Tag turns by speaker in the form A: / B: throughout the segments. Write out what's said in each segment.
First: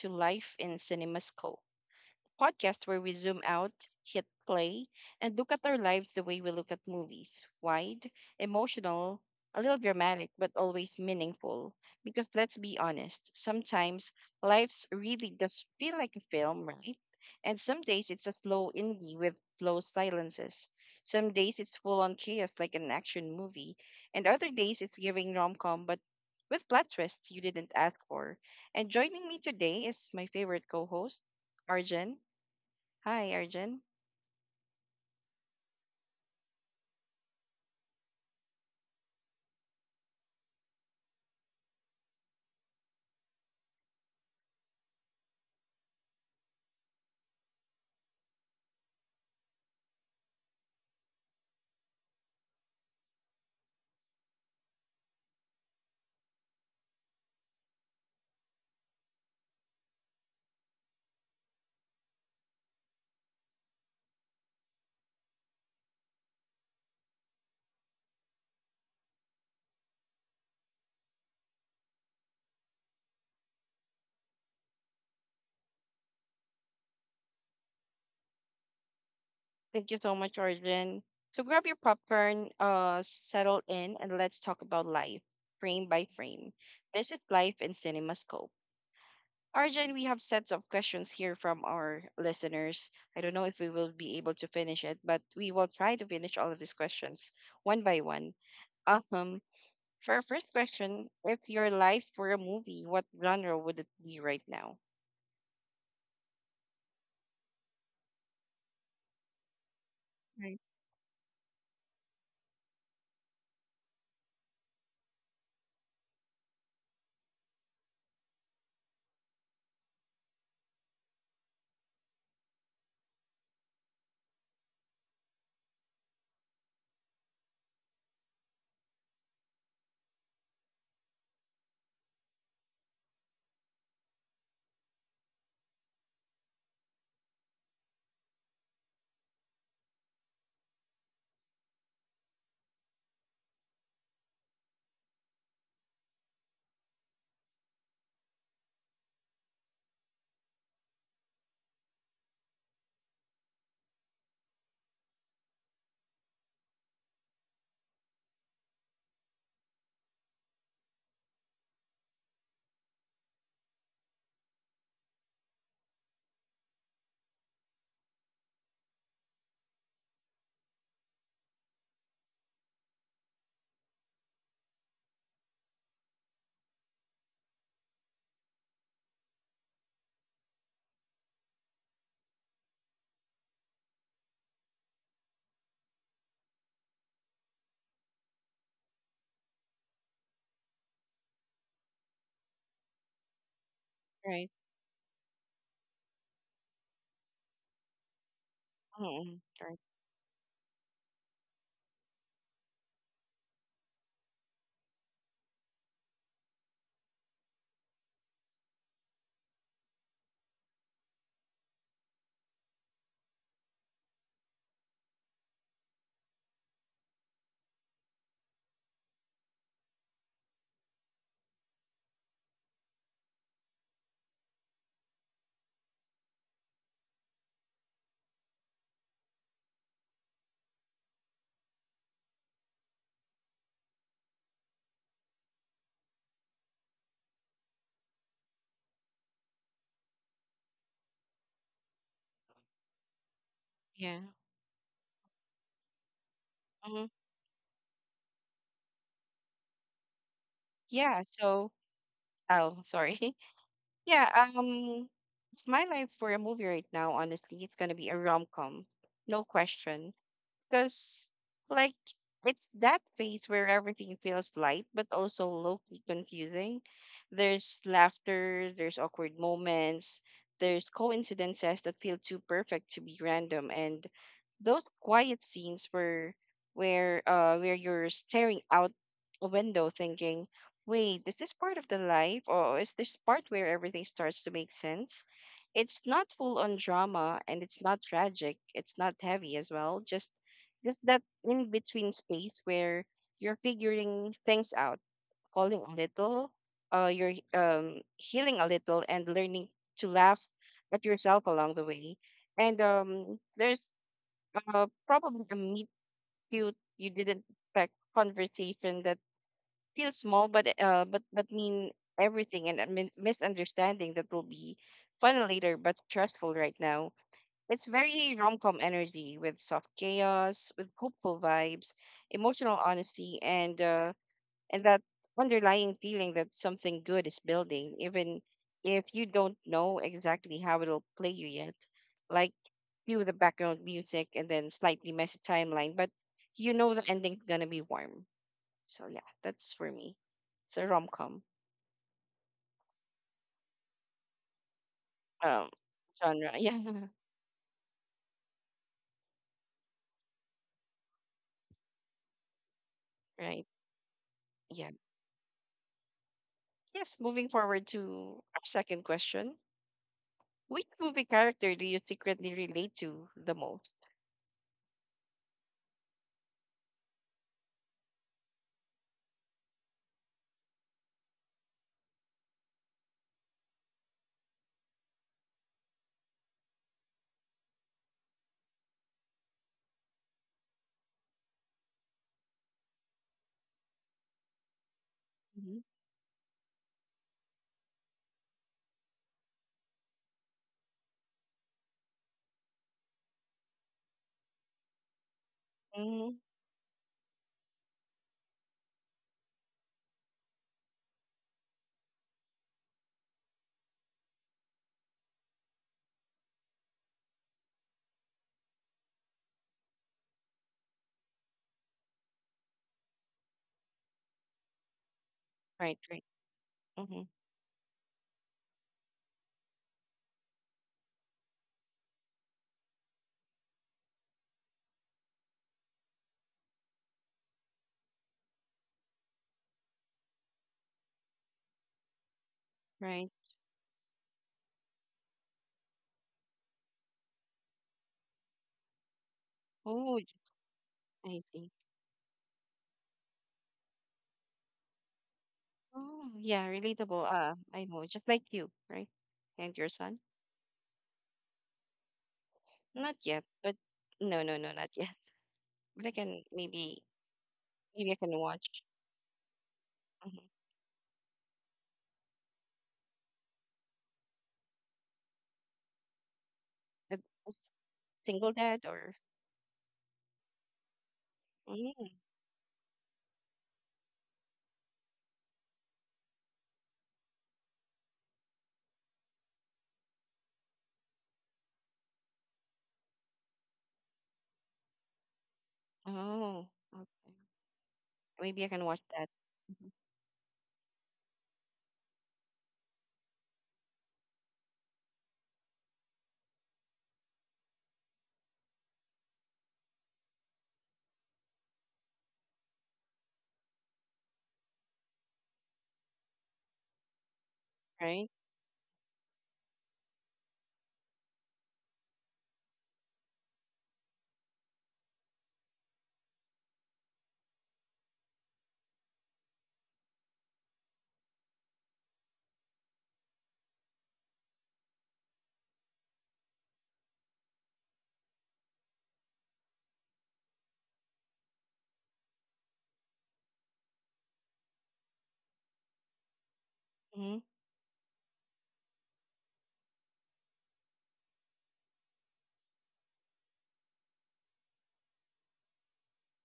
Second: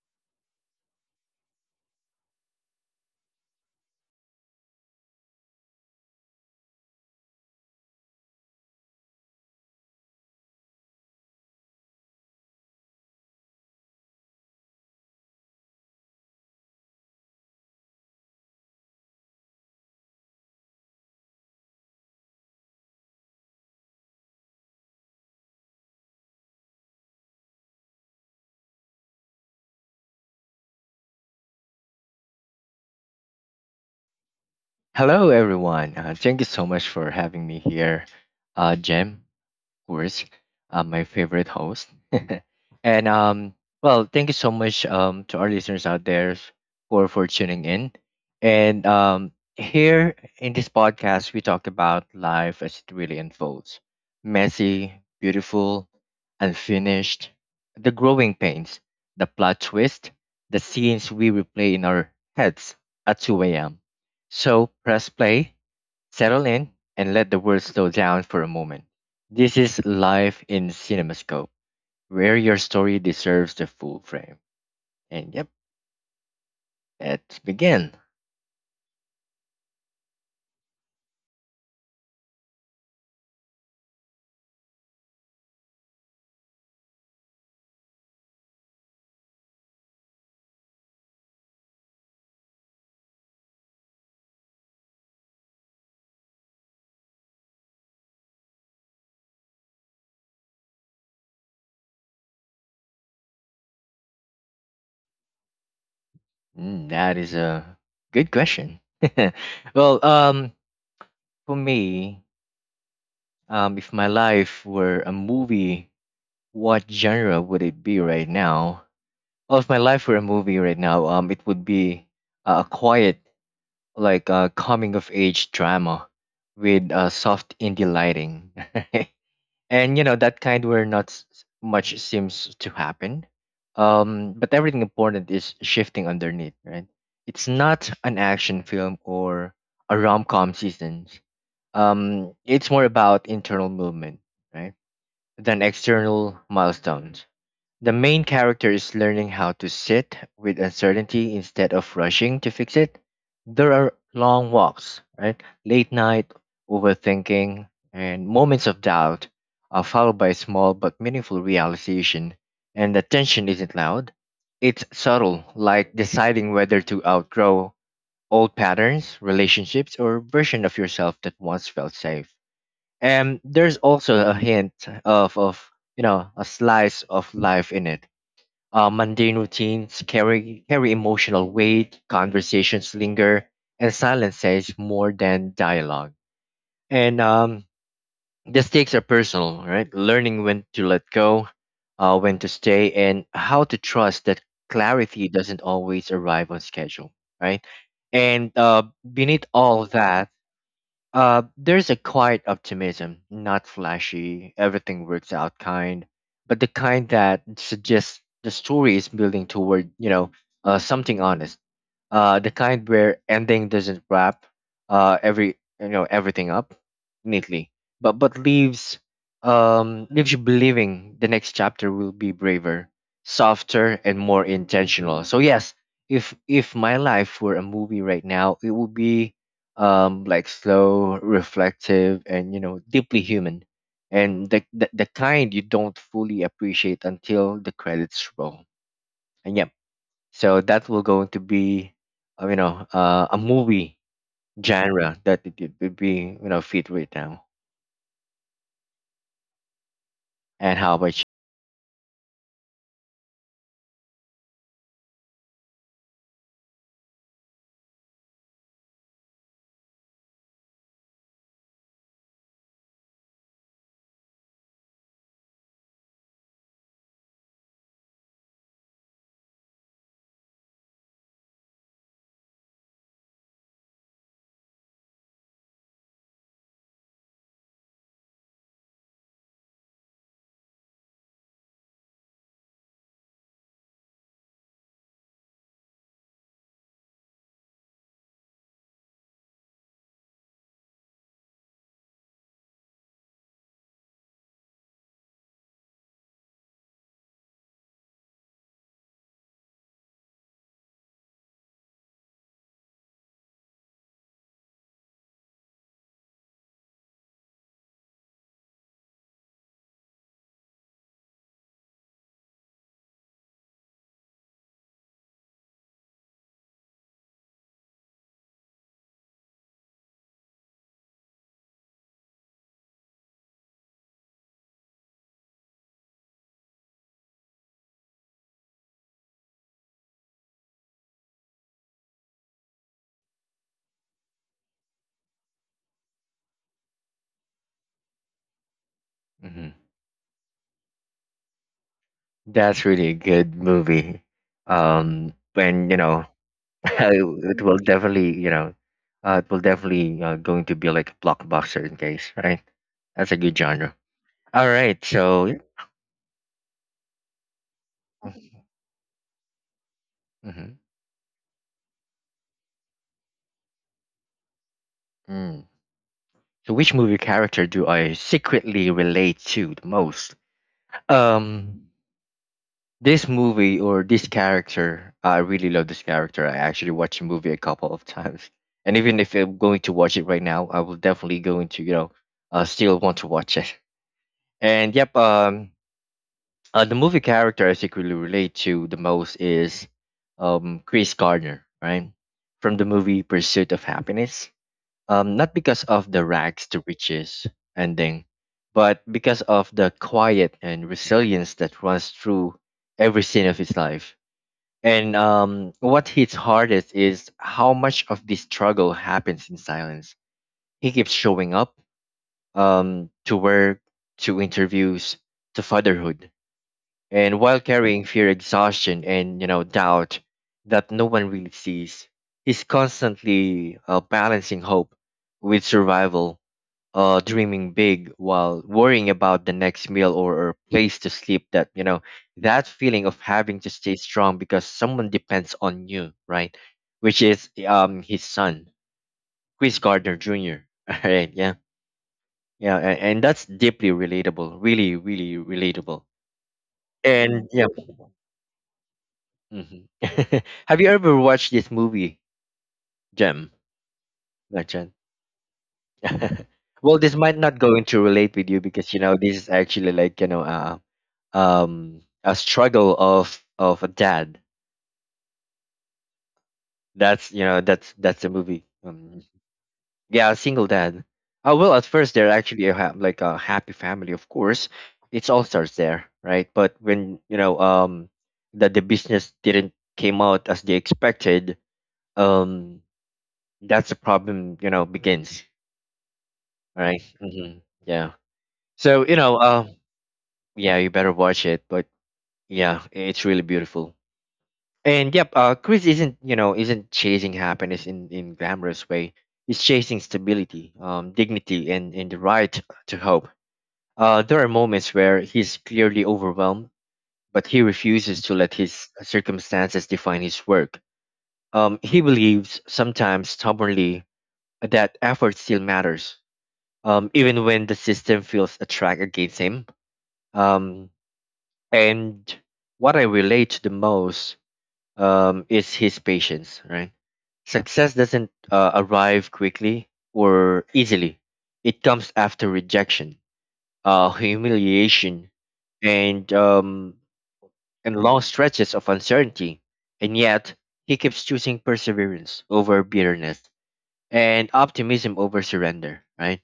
A: to Life in CinemaScope podcast, where we zoom out, hit play, and look at our lives the way we look at movies: wide, emotional, a little dramatic, but always meaningful. Because let's be honest, sometimes life's really does feel like a film, right? And some days it's a slow indie with slow silences. Some days it's full on chaos like an action movie. And other days it's giving rom com, but with plot twists you didn't ask for. And joining me today is my favorite co host. Arjun. Hi, Arjun.
B: Hello, everyone. Thank you so much for having me here. Jem, of course, my favorite host. And, well, thank you so much to our listeners out there for tuning in. And here in this podcast, we talk about life as it really unfolds: messy, beautiful, unfinished, the growing pains, the plot twist, the scenes we replay in our heads at 2 a.m. So press play, settle in, and let the world slow down for a moment. This is Life in CinemaScope, where your story deserves the full frame. And yep, let's begin.
A: Thank you so much, Arjun. So grab your popcorn, settle in, and let's talk about life, frame by frame. This is life in CinemaScope. Arjun, we have sets of questions here from our listeners. I don't know if we will be able to finish it, but we will try to finish all of these questions one by one. Um, for our first question, if your life were a movie, what genre would it be right now?
B: Mm, that is a good question. Well,
A: Right,
B: for me, if my life were a movie, what genre would it be right now? Well, if my life were a movie right now, it would be a quiet, like a coming of age drama with soft indie lighting. And you know that kind where not much seems to happen. But everything important is shifting underneath, right? It's not an action film or a rom-com season. It's more about internal movement, right? Than external milestones. The main character is learning how to sit with uncertainty instead of rushing to fix it. There are long walks, right? Late night, overthinking, and moments of doubt are followed by small but meaningful realization. And the tension isn't loud, it's subtle, like deciding whether to outgrow old patterns, relationships, or version of yourself that once felt safe. And there's also a hint of you know, a slice of life in it. Mundane routines carry emotional weight, conversations linger, and silence says more than dialogue. And the stakes are personal, right? Learning when to let go, when to stay, and how to trust that
A: right.
B: clarity doesn't always arrive on schedule, right? And
A: Mm-hmm.
B: beneath
A: Right.
B: all that, there's a quiet optimism, not flashy, everything works out kind, but the kind that suggests the story is building toward, you know, something honest, the kind where ending doesn't wrap, every you know everything up neatly, but but leaves you believing the next chapter will be braver, softer, and more intentional. So yes, if my life were a movie right now, it would be like slow, reflective, and you know deeply human, and the kind you don't fully appreciate until the credits roll. And yeah, so that will going to be, a movie
A: Yeah.
B: genre that it would be, you know, fit
A: hmm
B: right now. And how about you?
A: Yeah. So, oh, sorry. Yeah, if my life for a movie right now, honestly, it's gonna be a rom-com. No question, because like, it's that phase where everything feels light but also low key confusing. There's laughter, there's awkward moments, there's coincidences that feel too perfect to be random, and those quiet scenes where you're staring out a window thinking, wait, is this part of the life or is this part where everything starts to make sense? It's not full on drama and it's not tragic. It's not heavy as well. Just that in between space where you're figuring things out, falling a little, you're healing a little, and learning to laugh at yourself along the way. And there's probably a meet cute you didn't expect, conversation that feels small, but but mean everything, and a misunderstanding that will be fun later but stressful right now. It's very rom-com energy, with soft chaos, with hopeful vibes, emotional honesty, and that underlying feeling that something good is building, even if you don't know exactly how it'll play you yet. Like, cue the background music and then slightly messy timeline, but you know the ending's gonna be warm. So yeah,
B: Hmm.
A: that's for me. It's a rom-com
B: That's really a good movie. Um,
A: um,
B: and you know,
A: genre. Yeah,
B: it will definitely, you know, it will definitely going to be like a blockbuster in case, right? That's a good
A: right.
B: genre. All
A: Yeah.
B: right, so yeah.
A: Yes. Moving forward to our second question.
B: Mhm.
A: Which movie character do you secretly relate to the most?
B: Mm. So which movie character do I secretly relate to the most? Um, This movie or this character, I really love this character. I actually watched the movie a couple of times, and even if I'm going to watch it right now, I will definitely going to you know, still want to watch it. And yep, um,
A: Hmm.
B: uh, the movie character I think really relate to the most is, Chris Gardner, right, from the movie Pursuit of Happiness. Not because of the
A: Mm,
B: rags to riches ending, but because of the quiet and resilience that runs through every scene of his life, and what hits hardest is how much of this struggle happens in silence. He keeps showing up, to work, to interviews, to
A: right, right.
B: fatherhood,
A: Mm-hmm,
B: and while carrying fear, exhaustion, and you know doubt that no one really sees. He's constantly balancing hope with survival, dreaming big while worrying about the next meal, or place to sleep, that you know, that feeling of
A: right.
B: having to stay strong because someone depends on you, right, which is his son, Chris Gardner
A: Oh,
B: Jr. All right.
A: I
B: Yeah.
A: see.
B: Yeah, and that's deeply relatable, really, really relatable.
A: Oh, yeah, relatable.
B: And yeah.
A: I know, just like you, right? And
B: Mhm.
A: your son?
B: Have you ever watched this movie,
A: Not yet,
B: Jem?
A: but no, no,
B: Not
A: no, not
B: Jen?
A: yet. But I can maybe,
B: Well, this might not going to
A: maybe I can
B: relate with you
A: watch.
B: because you know this is actually like you
A: Mm-hmm.
B: know a struggle of a dad.
A: A,
B: That's, you
A: a
B: know,
A: s-
B: that's the
A: Single
B: movie.
A: dad or
B: Yeah, a single dad. Oh, well, at
A: mm,
B: first they're actually a like a happy family, of course. It all starts there, right? But when you know that the business didn't came out as they expected, um that's a problem, you know, begins,
A: oh,
B: right?
A: okay.
B: Hmm. Yeah.
A: Maybe I can watch
B: so you
A: that.
B: know uh
A: Mhm.
B: yeah, you better watch it, but yeah, it's really beautiful. And yep, Chris isn't you know isn't chasing happiness in glamorous way. He's chasing stability, dignity, and the right to hope. There are moments where he's clearly overwhelmed, but he refuses
A: Right?
B: to let his circumstances define his work. He believes, sometimes stubbornly, that effort still matters, even when the system feels a track against him. Um, and what I relate to the most, is his patience, right? Success doesn't arrive quickly or easily. It comes after rejection, humiliation, and um,
A: Mm-hmm,
B: and long stretches of uncertainty. And yet, he keeps choosing perseverance over bitterness and optimism over surrender, right?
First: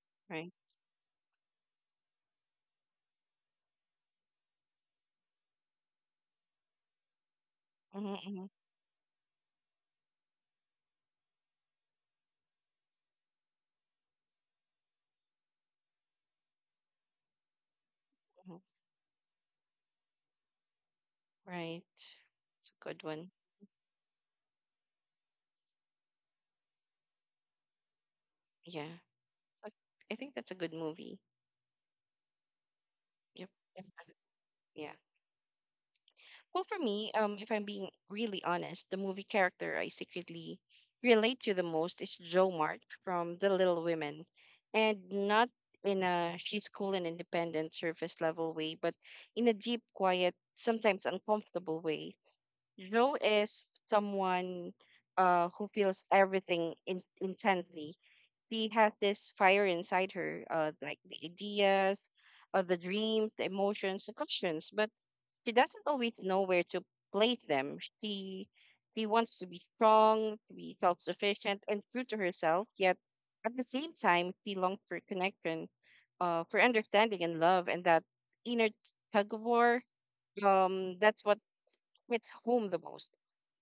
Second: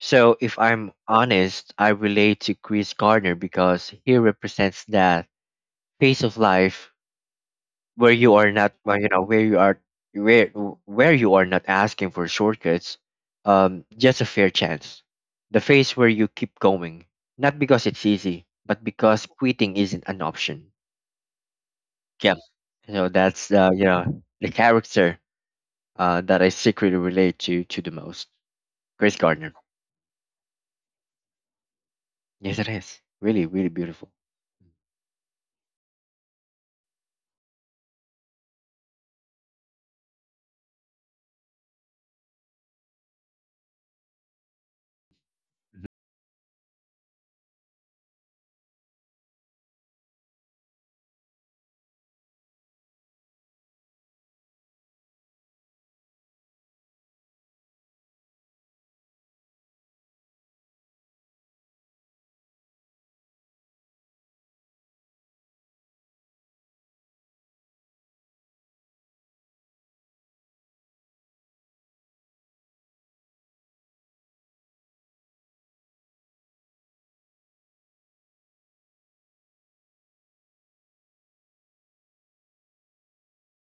B: So,
A: right.
B: if I'm honest, I relate to Chris Gardner because he represents that phase of life where
A: Mm-hmm,
B: you
A: mm-hmm,
B: are not, where you are, where where you are not asking for shortcuts, just a fair chance, the phase where you keep going, not because it's easy
A: mm-hmm.
B: but because quitting isn't an option.
A: Right.
B: Yeah.
A: It's a good
B: So
A: one.
B: that's, you know, the character that I secretly relate to the most.
A: Yeah.
B: Grace gardner.
A: So I think that's a good movie.
B: Yes, it is really,
A: Yep.
B: really beautiful.
A: Yeah. Well, for me, if I'm being really honest, the movie character I secretly relate to the most is Jo Mart from The Little Women, and not in a she's cool and independent surface level way, but in a deep, quiet, sometimes uncomfortable way. Jo is someone who feels everything intensely. She has this fire inside her, like the ideas, the dreams, the emotions, the questions, but she doesn't always know where to place them. She wants to be strong, to be self-sufficient, and true to herself. Yet at the same time, she longs for connection, for understanding and love, and that inner tug of war. That's what hits home the most,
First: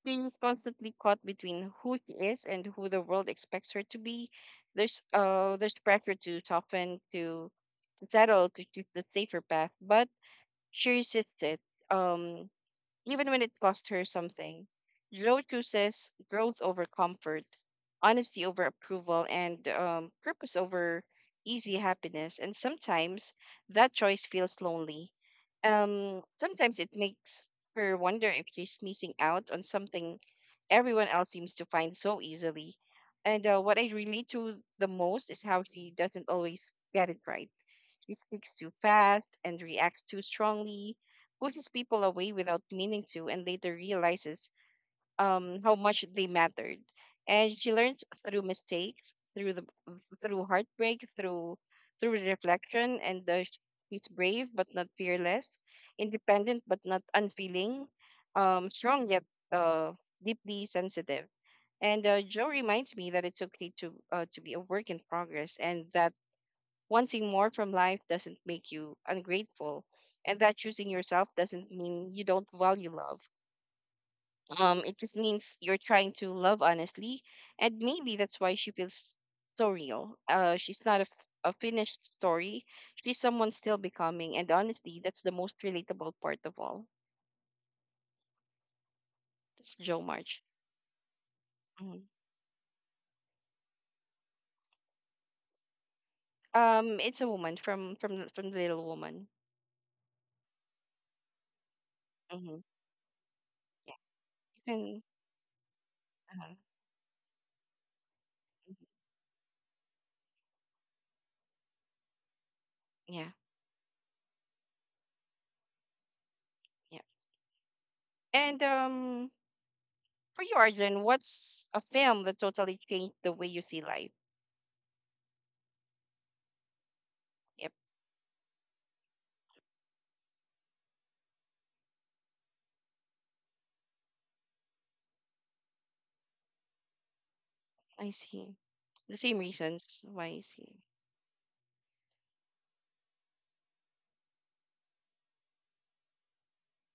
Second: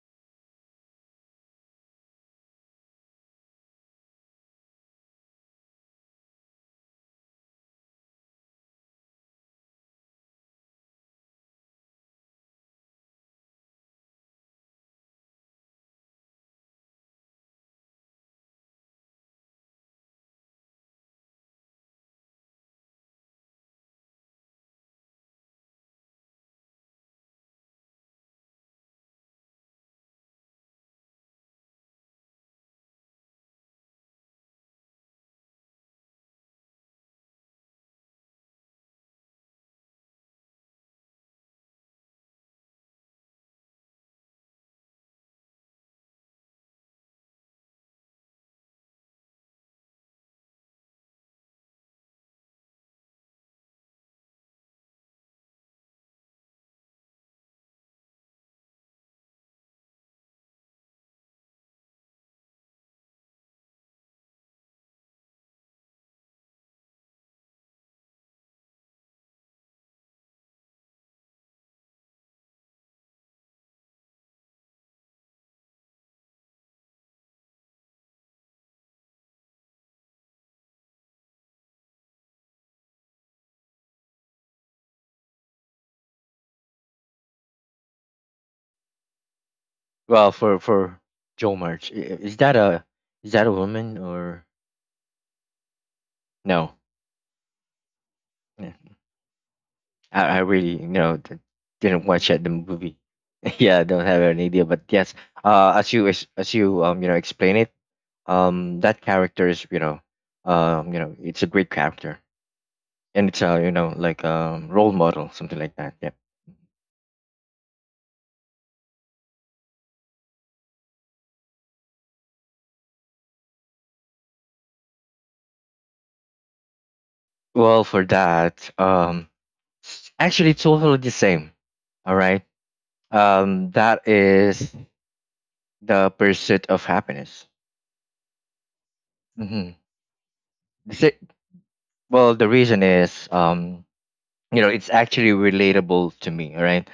A: being constantly caught between who she is and who the world expects her to be. There's pressure to soften, to settle, to choose the safer path, but she resists it. Um, Even when it cost her something. Joe chooses growth over comfort, honesty over approval, and purpose over easy happiness. And sometimes that choice feels lonely. Sometimes it makes her wonder if she's missing out on something everyone else seems to find so easily. And what I relate to the most is how she doesn't always get it right. She speaks too fast and reacts too strongly, pushes people away without meaning to, and later realizes how much they mattered. And she learns through mistakes, through the through heartbreak, through reflection, and she's brave but not fearless, independent but not unfeeling, strong yet uh, deeply sensitive, and Joe reminds me that it's okay to be a work in progress, and that wanting more from life doesn't make you ungrateful, and that choosing yourself doesn't mean you don't value love. It just means you're trying to love honestly, and maybe that's why she feels so real. She's not a, a finished story; she's someone still becoming, and honestly, that's the most relatable part of all. That's Joe
B: well
A: March.
B: for for Joe March,
A: Mhm.
B: is that a, woman, or no?
A: It's a woman from the
B: Yeah.
A: little woman.
B: I really, you know, didn't watch yet the movie. Yeah, I don't have an idea, but
A: Hmm.
B: yes, as you ex- as
A: Uh-huh.
B: you you know explain it,
A: Mhm.
B: that character is, you know, you know it's a great character, and
A: Yeah,
B: it's a, you know, like role model, something like that. Yeah.
A: yeah. And for you, Arjun, what's a film that totally changed the way you see life? Yep,
B: Well, for that, actually it's totally the same. All right. That is the Pursuit of Happiness.
A: I see. The same
B: Mm-hmm.
A: reasons why you see.
B: Well, the reason is you know it's actually relatable to me, right?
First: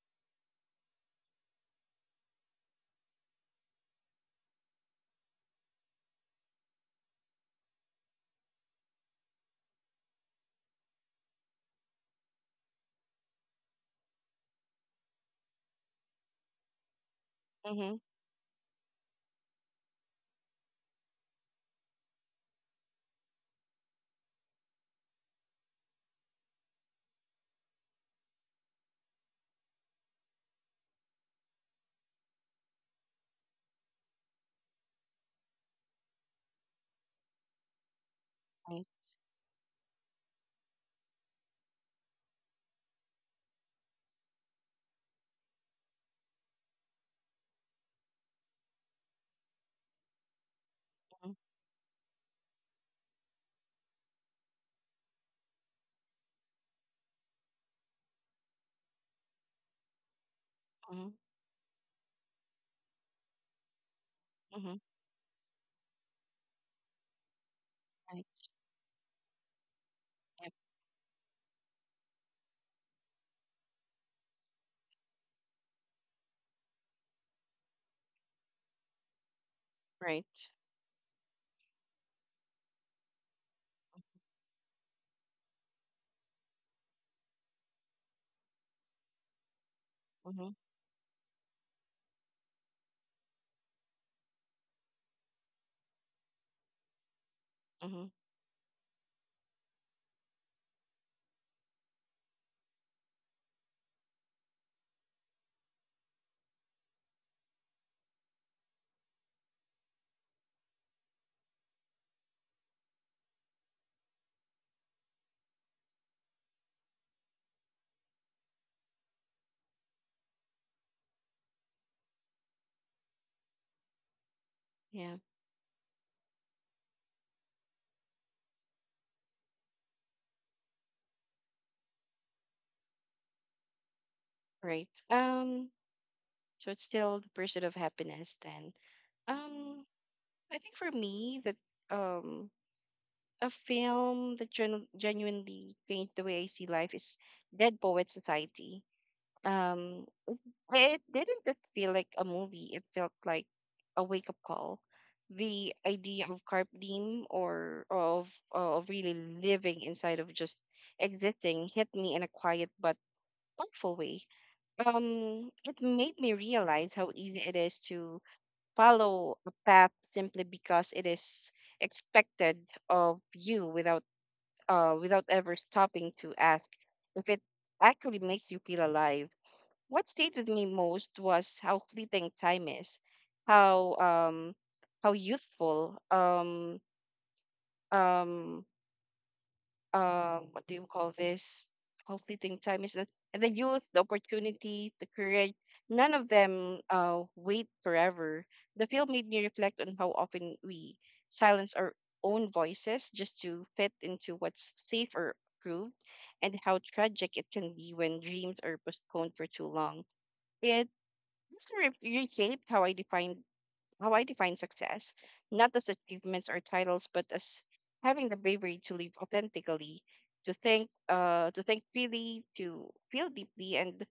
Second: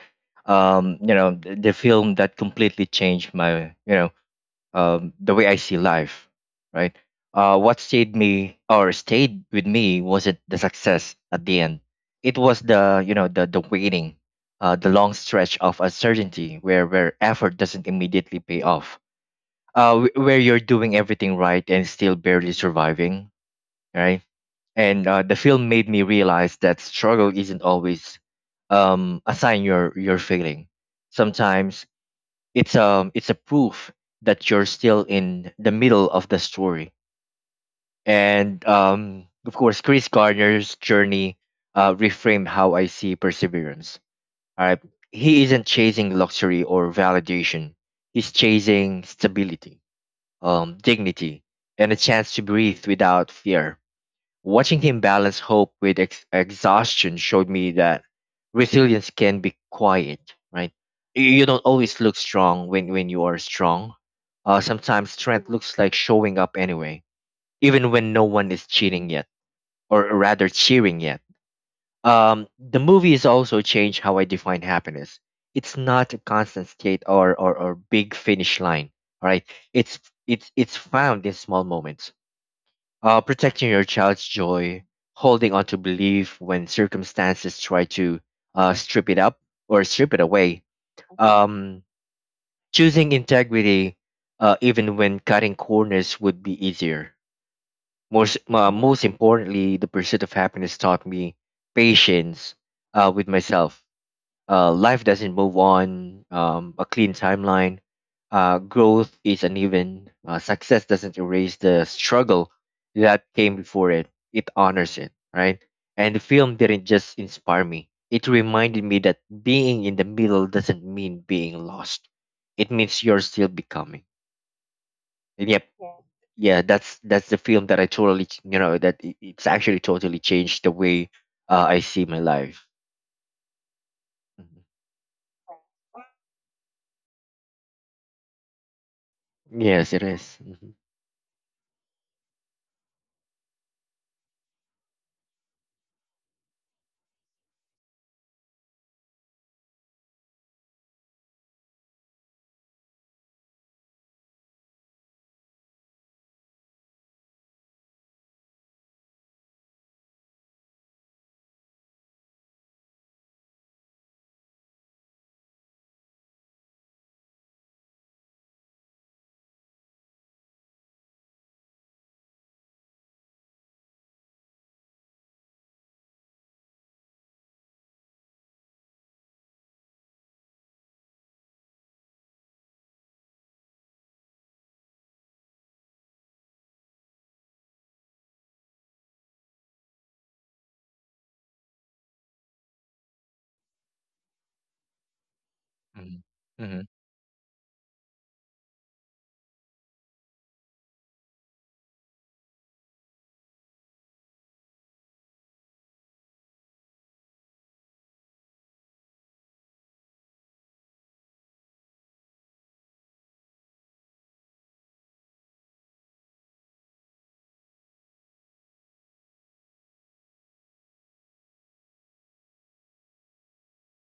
B: You know the film that completely changed my, you know, the way I see life, right? What stayed me or stayed with me wasn't the success at the end. It was the, you know, the waiting, the long stretch of uncertainty where effort doesn't
A: Mm-hmm.
B: immediately pay off, where you're doing everything right and still barely surviving, right? And the film made me realize that struggle isn't always, a sign you're failing. Sometimes it's a proof that you're still in the middle of the story. And
A: Right.
B: of course, Chris Gardner's journey reframed how I see perseverance. All right, he isn't chasing luxury or validation. He's chasing stability, dignity, and a chance to breathe without fear. Watching him balance hope with exhaustion showed me that resilience can be quiet, right?
A: Mm-hmm.
B: You don't always look strong when, you are strong.
A: Mm-hmm.
B: Sometimes strength looks like showing up anyway, even when no
A: Right.
B: one is cheating yet, or rather
A: Yep.
B: cheering yet. The movie has also changed how I define happiness. It's not a constant state, or big finish line, all right? It's, it's
A: Right.
B: it's found in small moments, protecting your child's joy, holding on to belief when circumstances try to strip it up, or strip it
A: Mm-hmm.
B: away, um, choosing integrity, even when cutting corners would be easier.
A: Mm-hmm.
B: Most, most importantly, the Pursuit of Happiness taught me patience, with myself. Life doesn't move on, a clean timeline. Growth is uneven. Success doesn't erase the struggle that came before it. It honors it, right? And the film didn't just inspire me. It reminded me that being in the middle doesn't mean being lost. It means you're still becoming.
A: Yeah.
B: And yep, yeah, that's the film that I totally, you know, that it's actually totally changed the way I see my life. Mhm.
A: Right. So it's still the pursuit of happiness then. Um.
B: Yes, it is.
A: I
B: Mhm.
A: think for me that um a film that genuinely changed the way I see life is Dead Poet Society. Um. It didn't just feel like a movie. It felt like a wake up call. The idea of carp diem, or of really living inside of just existing, hit me in a quiet but thoughtful way. It made me realize how easy it is to follow a path simply because it is expected of you, without without ever stopping to ask if it actually makes you feel alive. What stayed with me most was how fleeting time is, how um how youthful um what do you call this? How fleeting time is, and the youth, the opportunity, the courage. None of
B: Mhm.
A: them wait forever. The film made me reflect on how often we silence our own voices just to fit into what's safe or approved, and how tragic it can be when dreams are postponed for too long. It this re- reshaped how I defined, how I define success, not as achievements or titles, but as having the bravery to live authentically, to think freely, to feel deeply, and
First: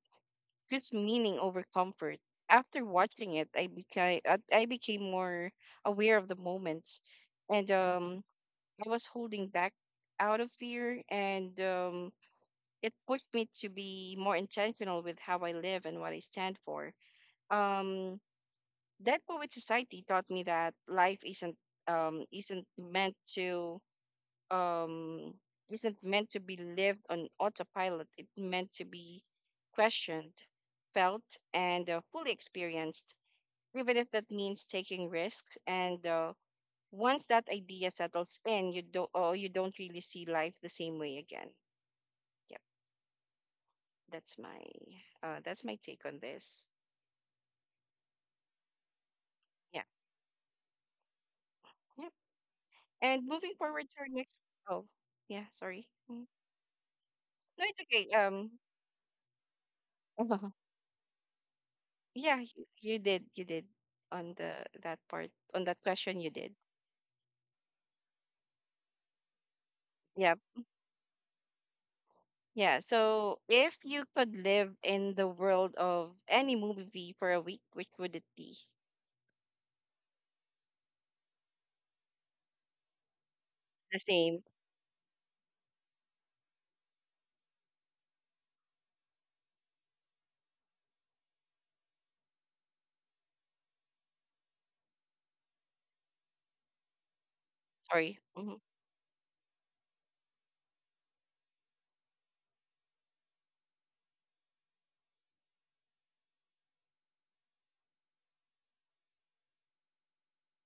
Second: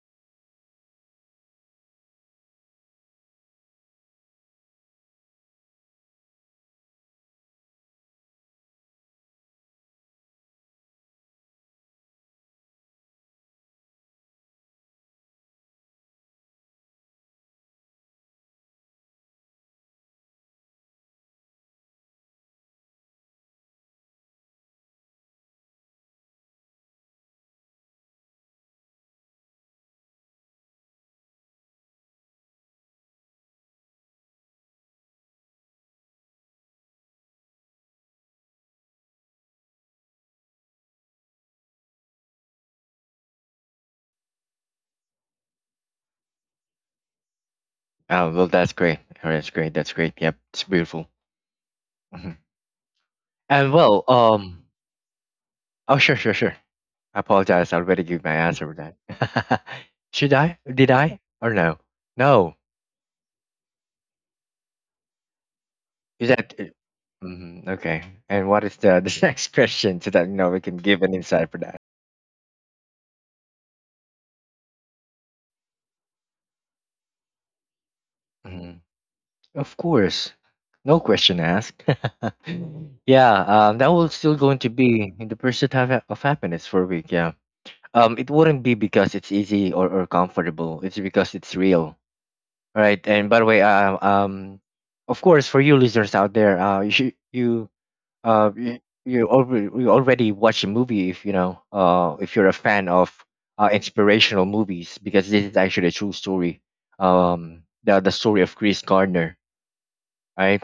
A: choose meaning over comfort. After watching it, I became more aware of the moments, and I was holding back out of fear, and it pushed me to be more intentional with how I live and what I stand for. Um, that Poet Society taught me that life um isn't meant to um isn't meant to be lived on autopilot. It's meant to be questioned, felt, and fully experienced, even if that means taking risks. And once that idea settles in, you don't really see life the same way again. Yep, that's my that's my take on this.
B: Oh, well, that's great. Oh, that's great.
A: Yeah,
B: That's great. Yep, it's beautiful.
A: yep.
B: Mhm.
A: And moving
B: And
A: forward to
B: well,
A: our next.
B: um,
A: Oh, yeah. Sorry.
B: oh, sure,
A: Mm-hmm.
B: sure, sure. I
A: No,
B: apologize. I
A: it's
B: already
A: okay.
B: gave my answer for that. Should I? Did I? Or no?
A: Yeah,
B: No.
A: you did on the that part on that question. You
B: Is
A: did.
B: that? Mm-hmm. Okay. And what is the the next question so that
A: Yeah,
B: you know we can give an insight for that?
A: yeah. So if you could live in the world of any movie for a week, which would it be?
B: Mhm. Of course. No question asked. yeah, that
A: The
B: will still
A: same.
B: going to be in the pursuit of happiness for a week. Yeah. It wouldn't be because it's easy or comfortable. It's because it's real, right? And by the way, of course, for you listeners out there,
A: Sorry.
B: uh
A: Mhm.
B: you, you already watch a movie if you know if you're a fan of inspirational movies, because this is actually a true story. The story of Chris Gardner, right?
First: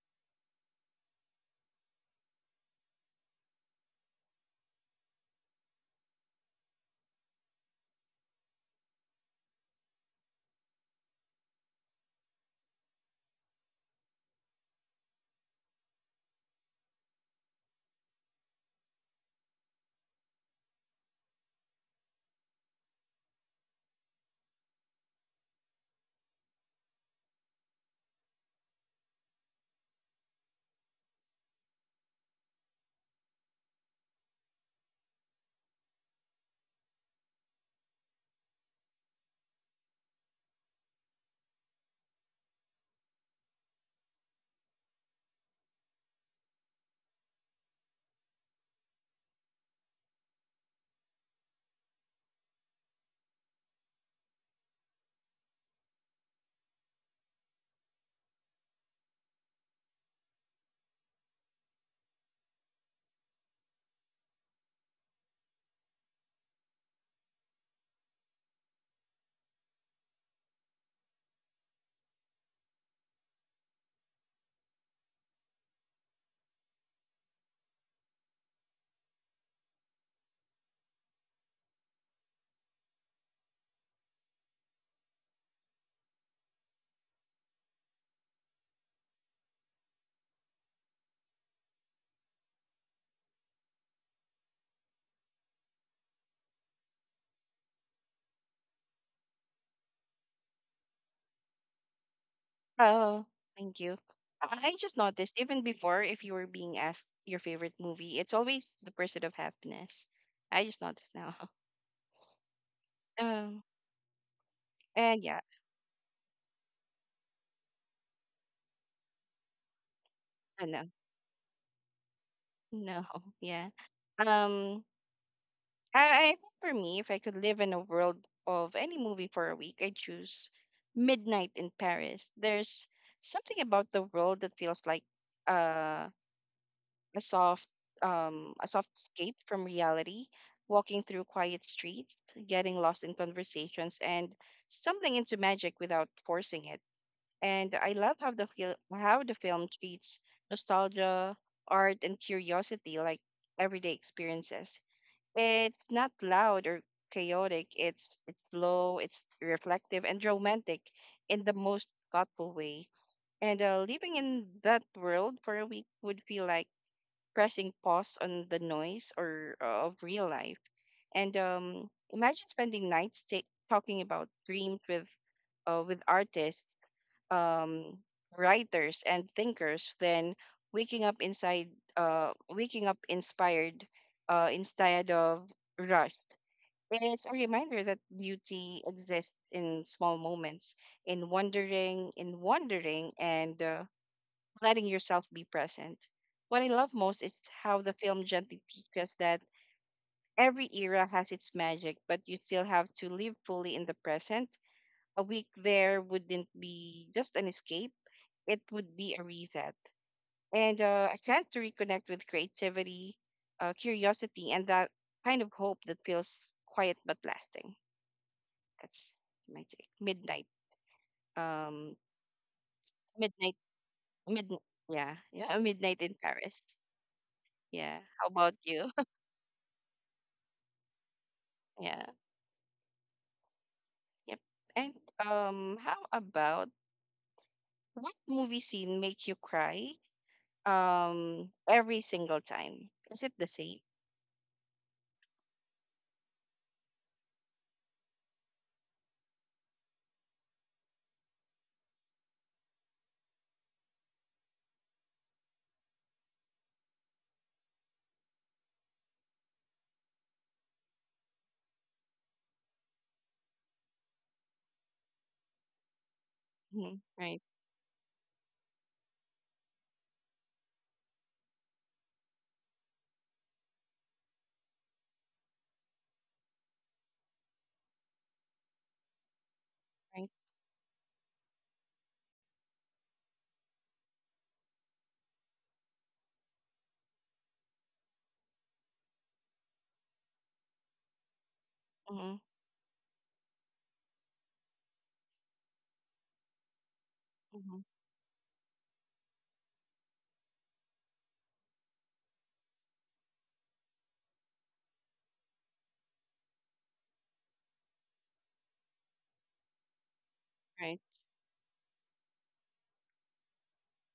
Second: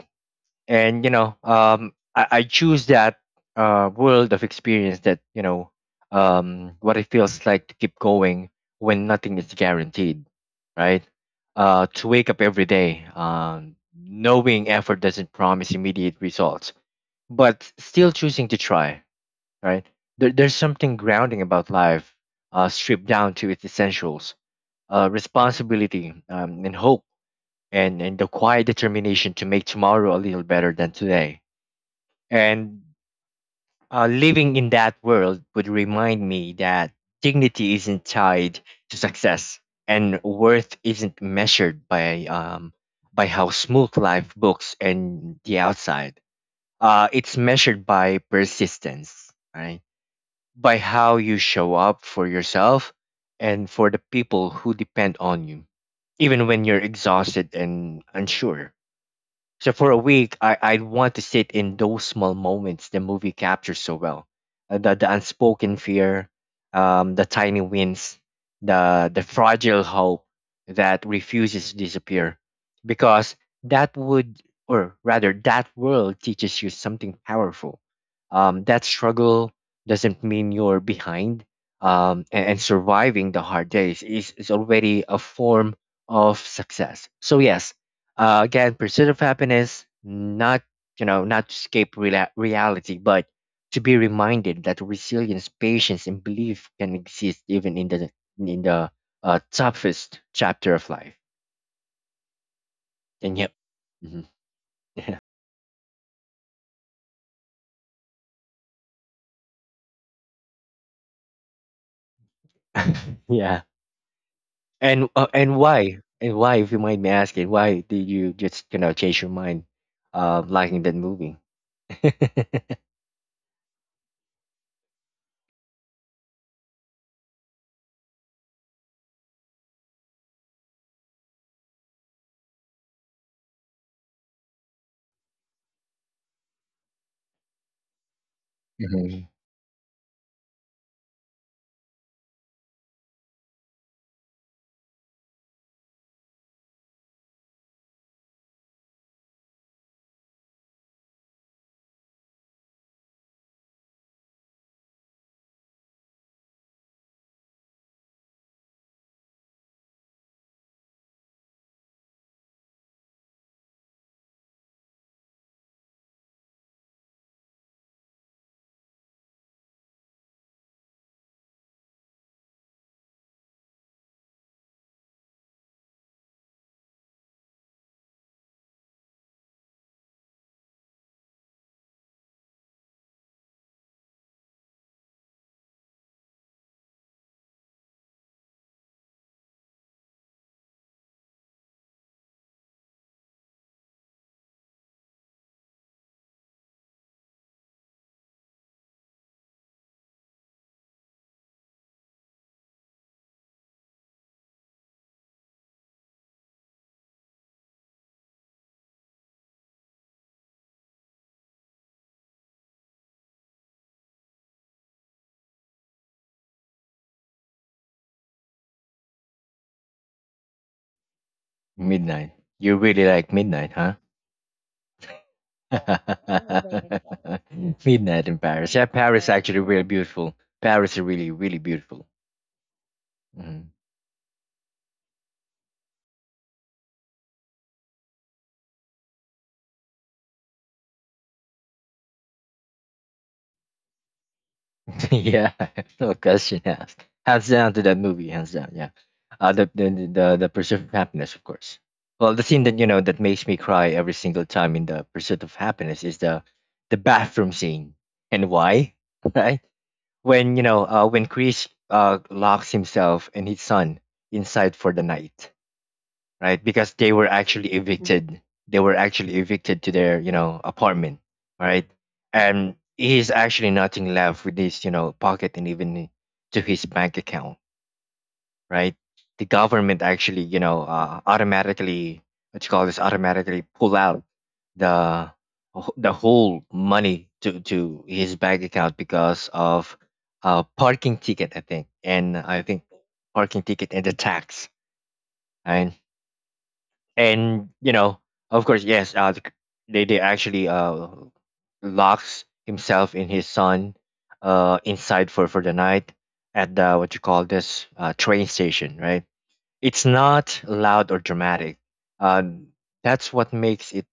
B: And you know, I choose that world of experience that, you know, what it feels like to keep going when nothing is guaranteed, right? To wake up every day, knowing effort doesn't promise immediate results, but still choosing to try, right? There's something grounding about life stripped down to its essentials. Responsibility, and hope, and the quiet determination to make tomorrow a little better than today. And living in that world would remind me that dignity isn't tied to success, and worth isn't measured by how smooth life looks and the outside. It's measured by persistence, right? By how you show up for yourself and for the people who depend on you, even when you're exhausted and unsure. So for a week, I'd want to sit in those small moments the movie captures so well. The unspoken fear, the tiny wins, the fragile hope that refuses to disappear. Because that would, or rather, that world teaches you something powerful. That struggle doesn't mean you're behind. And surviving the hard days is already a form of success. So yes, again, pursuit of happiness, not, you know, not to escape rela reality, but to be reminded that resilience, patience, and belief can exist even in the toughest chapter of life.
A: Oh,
B: And yep.
A: thank you.
B: Mhm.
A: I just noticed, even before, if you were being asked your favorite movie, it's always The Pursuit of Happiness. I just noticed now.
B: yeah,
A: Um, and yeah,
B: and why, if you mind me asking, why did you just, you know, change your mind,
A: I
B: liking
A: know.
B: that movie?
A: No, yeah. Um, I think for me, if I could live in a world of any movie for a week, I'd choose Midnight in Paris. There's something about the world that feels like uh, a soft, a soft
B: Mhm.
A: escape from reality. Walking through quiet streets, getting lost in conversations, and stumbling into magic without forcing it. And I love how the film treats nostalgia, art, and curiosity like everyday experiences. It's not loud or chaotic. It's slow, it's reflective and romantic in the most thoughtful way. And living in that world for a week would feel like pressing pause on the noise, or of real life. And imagine spending nights talking about dreams with artists, um, writers and thinkers, than waking up inside waking up inspired instead of rushed. It's a reminder that beauty exists in small moments, in wondering, and letting yourself be present. What I love most is how the film gently teaches that every era has its magic, but you still have to live fully in the present. A week there wouldn't be just an escape, it would be a reset and a chance to reconnect with creativity, curiosity, and that kind of hope that feels quiet but lasting. That's my take. Midnight. Um,
B: Midnight. You really like
A: midnight.
B: Midnight, huh?
A: Mid. Yeah. Yeah. Midnight in Paris. Yeah. How
B: Midnight in
A: about
B: Paris. Yeah,
A: you?
B: Paris. Right. Actually really beautiful. Paris is really, really
A: Yeah.
B: beautiful. Hmm.
A: Yep. And how about what movie scene make you cry? Every single time. Is it the same?
B: yeah, no question asked. Hands down to that movie, hands down. Yeah, the pursuit of happiness, of course. Well, the scene that, you know, that makes me cry every single time in the pursuit of happiness is the bathroom scene. And why? Right, when you know, when Chris, locks himself and his son inside for the night, right? Because
A: Hmm.
B: they were
A: Right.
B: actually evicted. They were actually evicted to their, you know, apartment, right? And he's actually nothing left with his, you know, pocket and even to his bank account, right? The government
A: Right.
B: actually, you know, automatically, what you call this, automatically pull out the whole money to his bank account because of a parking ticket, I think,
A: Mm-hmm.
B: and I think parking ticket and the tax, right? And
A: Mm-hmm.
B: you know, of course yes, the c- they actually locks himself and his son inside for the night at the, what you call this, train station, right? It's not
A: Right.
B: loud or dramatic, uh, that's what makes it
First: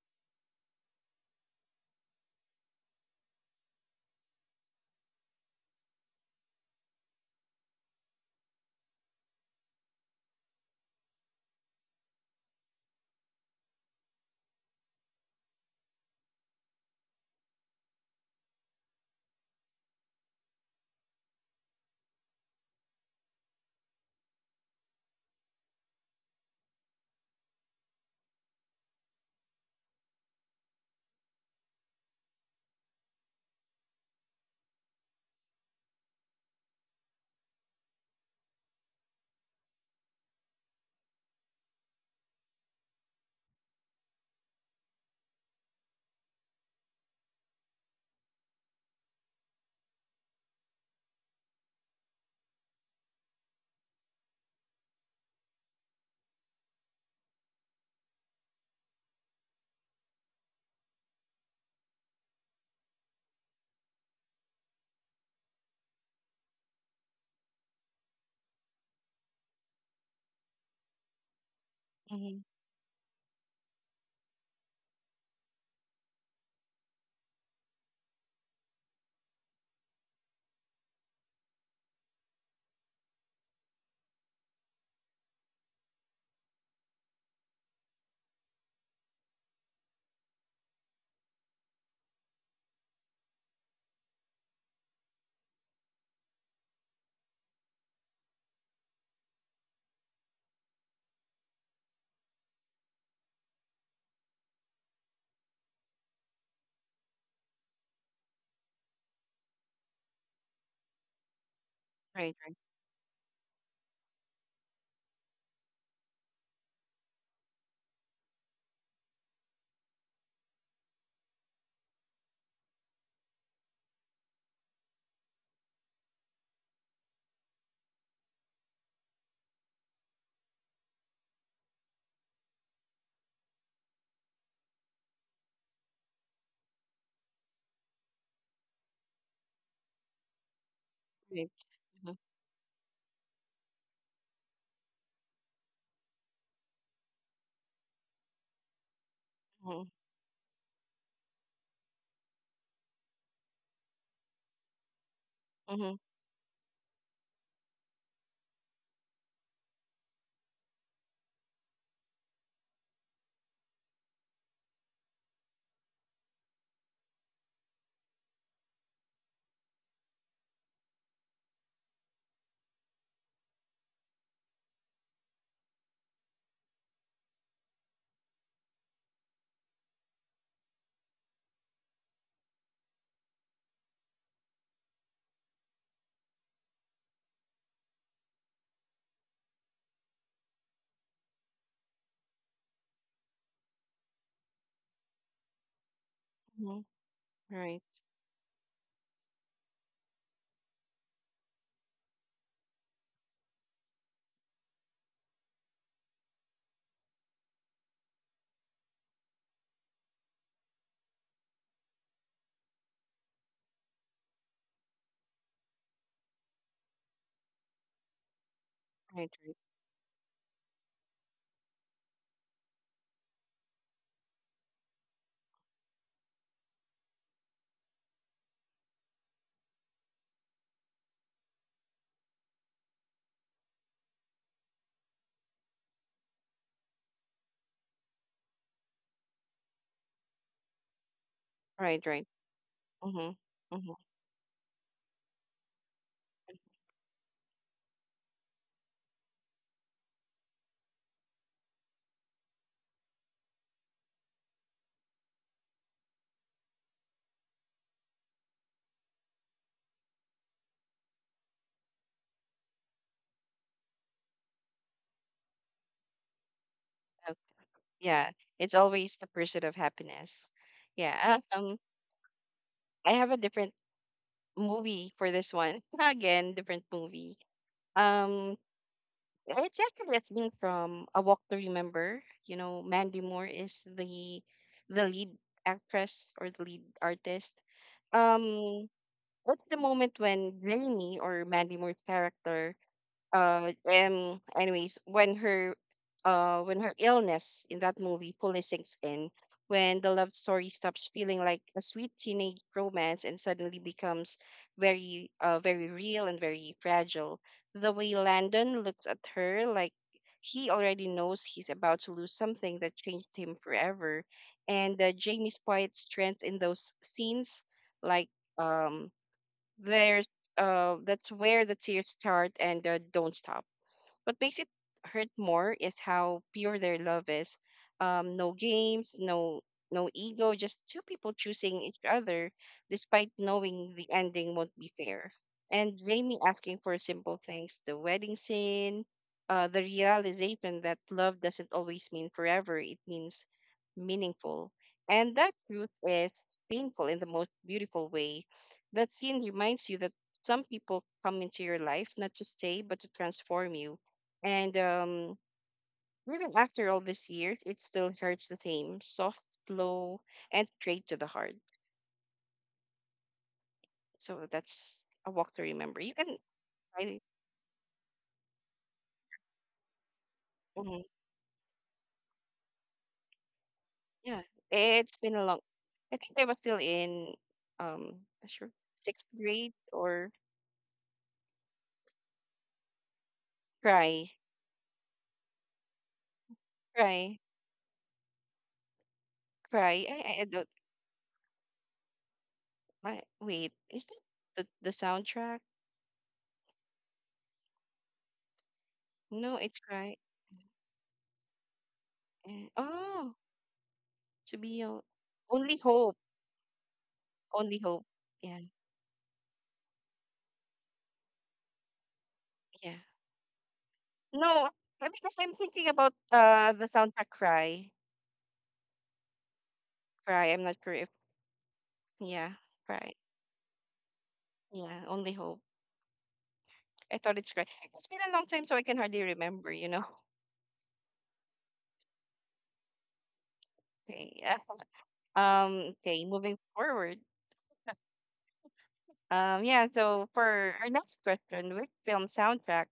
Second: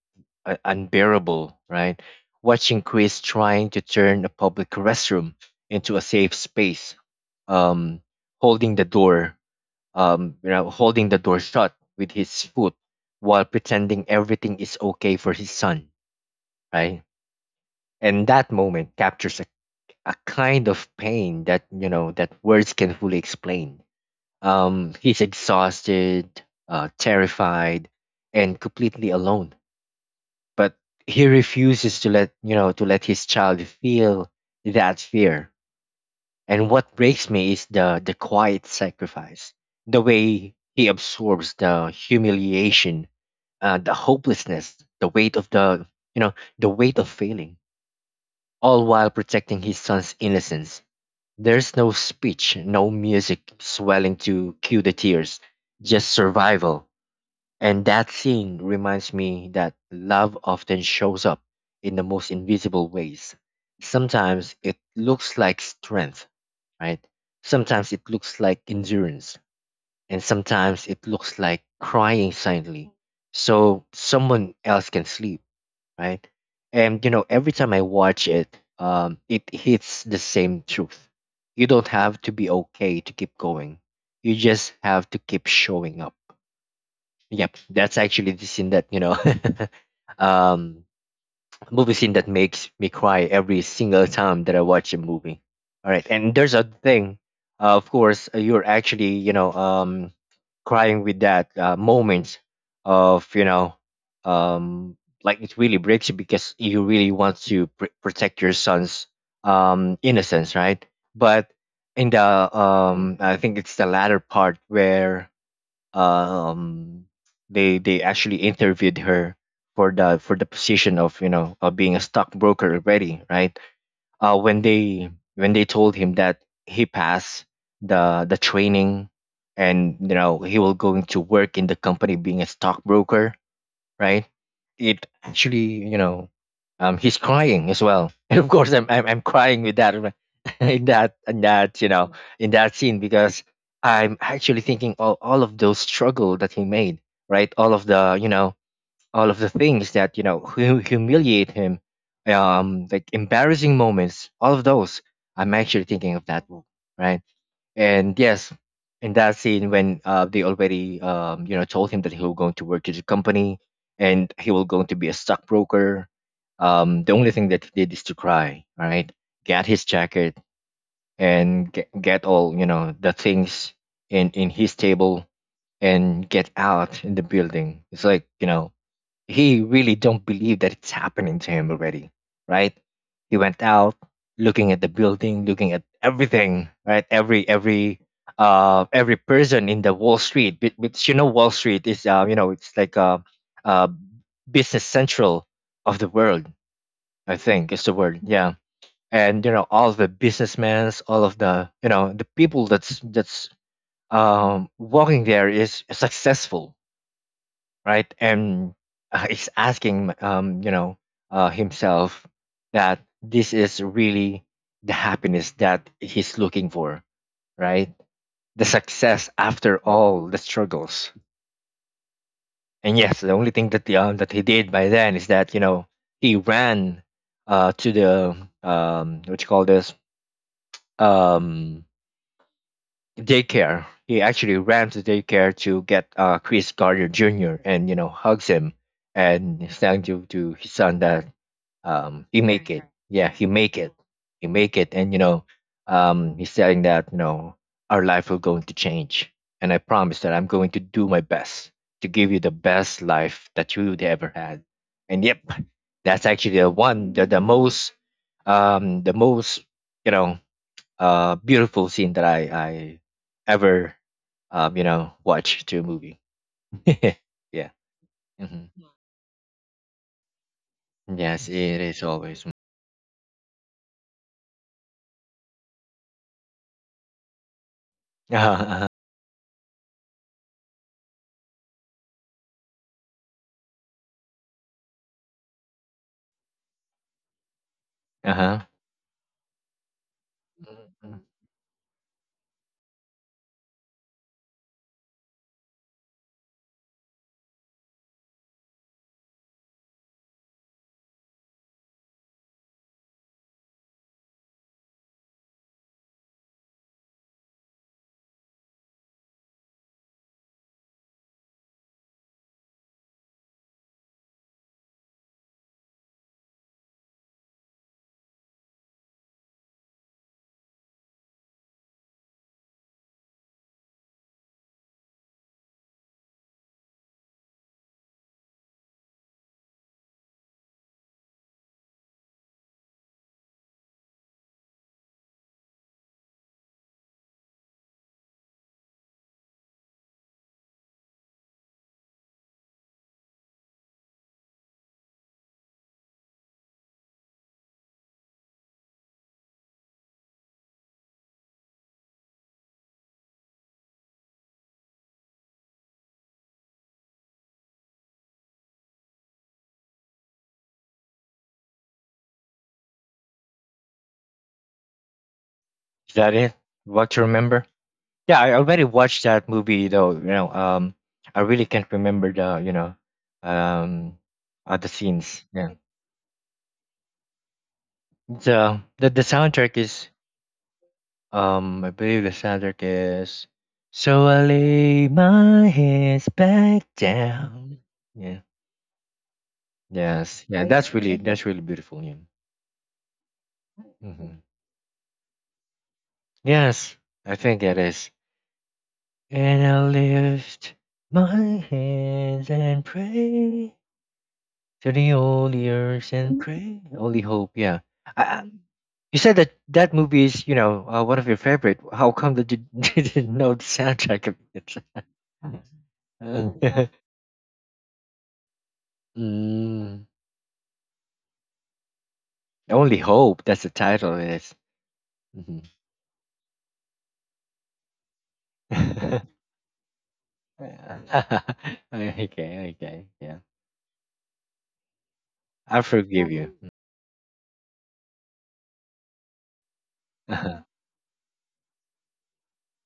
B: unbearable, right? Watching Chris trying to turn a public restroom into a safe space, um holding the door, you know, holding the door shut with his foot while pretending everything is okay for his son, right? And that moment captures a kind of pain that, you know, that words can fully explain. He's exhausted, terrified, and completely alone. But he refuses to let, you know, to let his child feel that fear. And what breaks me is the quiet sacrifice, the way he absorbs the humiliation, the hopelessness, the weight of the, you know, the weight of failing, all while protecting his son's innocence. There's no speech, no music swelling to cue the tears, just survival. And that scene reminds me that love often shows up in the most invisible ways. Sometimes it looks like strength, right? Sometimes it looks like endurance, and sometimes it looks like crying
A: Mm-hmm.
B: silently so someone else can sleep, right? And you know, every time I watch it, it hits the same truth. You don't have to be okay to keep going. You just have to keep showing up. Yep, that's actually the scene that, you know, um, a movie scene that makes me cry every single time that I watch a movie. All right, and there's a thing, of course, you're actually, you know, crying with that moment of, you know, um, like it really breaks you because you really want to protect your son's innocence, right? But in the,
A: Right.
B: I think it's the latter part where um they actually interviewed her for the position of, you know, of being a stockbroker already, right? When they, when they told him that he passed the training, and you know he will going to work in the company being a stockbroker, right? It actually, you know, he's crying as well, and of course, I'm crying with that in
A: Right.
B: that, you know, in that scene, because I'm actually thinking all of those struggle that he made, right? All of the, you know, all of the
A: Mm-hmm.
B: things that, you know, humiliate him, like embarrassing moments, all of those. I'm actually
A: Mm-hmm.
B: thinking of that book, right? And yes, in that scene when, they already, you know, told him that he will going to work to the company and he will going to be a stockbroker. The only thing that he did is to cry. All right, get his jacket and get all, you know, the things in his table and get out in the building. It's like, you know, he really don't believe that it's happening to him already, right? He went out looking at the building, looking at everything, right? Every every person in the Wall Street, which, you know, Wall Street is, you know, it's like uh business central of the world,
A: Hmm.
B: I think
A: Right.
B: is the word, yeah. And you know all the businessmen, all of the, you know, the people that's walking there is successful, right? And is asking, you know, himself that this is really the happiness that he's looking for, right? The
A: Right.
B: success after all the struggles. And yes, the only thing that that he did by then is that, you know, he ran to the, what you call this, um, daycare. He actually ran to daycare to get, Chris Gardner Jr. and, you know, hugs him, and he's telling to his son that,
A: Right. Right.
B: you make it, correct? Yeah, you
A: Mm-hmm.
B: make
A: Mm-hmm.
B: it. You make it. And, you know, he's saying that, you know, our life will going to change. And I promise that I'm going to do my best to give you the best life that you would ever had. And yep, that's actually the one, the most, you know, beautiful scene that I, ever, you know, watch to a movie. yeah.
A: Yeah.
B: Hmm.
A: It's always the pursuit of happiness. Yeah.
B: Yes, it is always.
A: I have a different movie for this one. Again, different movie. Um.
B: Uh
A: It's actually a theme from A Walk to Remember. You know, Mandy Moore is the lead actress or the lead artist.
B: huh. Uh
A: Um. What's the moment when Jamie
B: huh.
A: or Mandy Moore's character anyways, when her illness in that movie fully sinks in, when the love story stops feeling like a sweet teenage romance and suddenly becomes very very real and very fragile, the way Landon looks at her like he already knows he's about to lose something that changed him forever, and Jamie's quiet strength in those scenes, like um there's that's where the tears start and don't stop. What makes it hurt more is how pure their love is. No games, no ego, just two people choosing each other despite knowing the ending won't be fair. And Jamie asking for simple things, the wedding scene, the realization that love doesn't always mean forever, it means meaningful. And that truth is painful in the most beautiful way. That scene reminds you that some people come into your life not to stay, but to transform you, and even after all these years, it still hurts the same: soft, slow, and straight to the heart. So that's A Walk to Remember. You
B: Is
A: can,
B: that it?
A: I,
B: What you remember? Yeah, I already watched that movie though. You know,
A: mhm,
B: I really can't remember the, you know, um,
A: yeah,
B: other
A: it's been a
B: scenes.
A: long.
B: Yeah.
A: I think I was still in um, not sure,
B: So the
A: sixth grade
B: soundtrack is,
A: or
B: I believe the soundtrack is.
A: cry,
B: So I lay my hands back
A: cry,
B: down. Yeah.
A: cry. I
B: Yes.
A: don't.
B: Yeah. That's really, that's really beautiful. Yeah.
A: I, wait, is that
B: Hmm.
A: the soundtrack?
B: Yes, I think it is.
A: No,
B: And
A: it's
B: I
A: cry.
B: lift my hands
A: Eh,
B: and
A: oh,
B: pray.
A: to be
B: To
A: o-
B: the
A: only
B: only
A: hope,
B: earth and pray, only hope.
A: only
B: Yeah,
A: hope.
B: I,
A: Yeah,
B: I, you said that that movie is, you know, one of your favorite. How come that you
A: yeah.
B: didn't know the soundtrack of
A: No,
B: it?
A: because I'm thinking about
B: Uh,
A: the soundtrack Cry.
B: mm,
A: Cry. I'm not sure if yeah,
B: only
A: Cry.
B: hope. That's the title. It is.
A: Yeah, Only Hope.
B: Mhm.
A: I thought it's Cry. It's been a long time, so I can hardly remember. You know.
B: okay, okay, yeah.
A: Okay. Yeah.
B: I
A: Okay.
B: forgive
A: Moving
B: you.
A: forward. Yeah. So
B: Uh-huh.
A: for our next question, which film soundtrack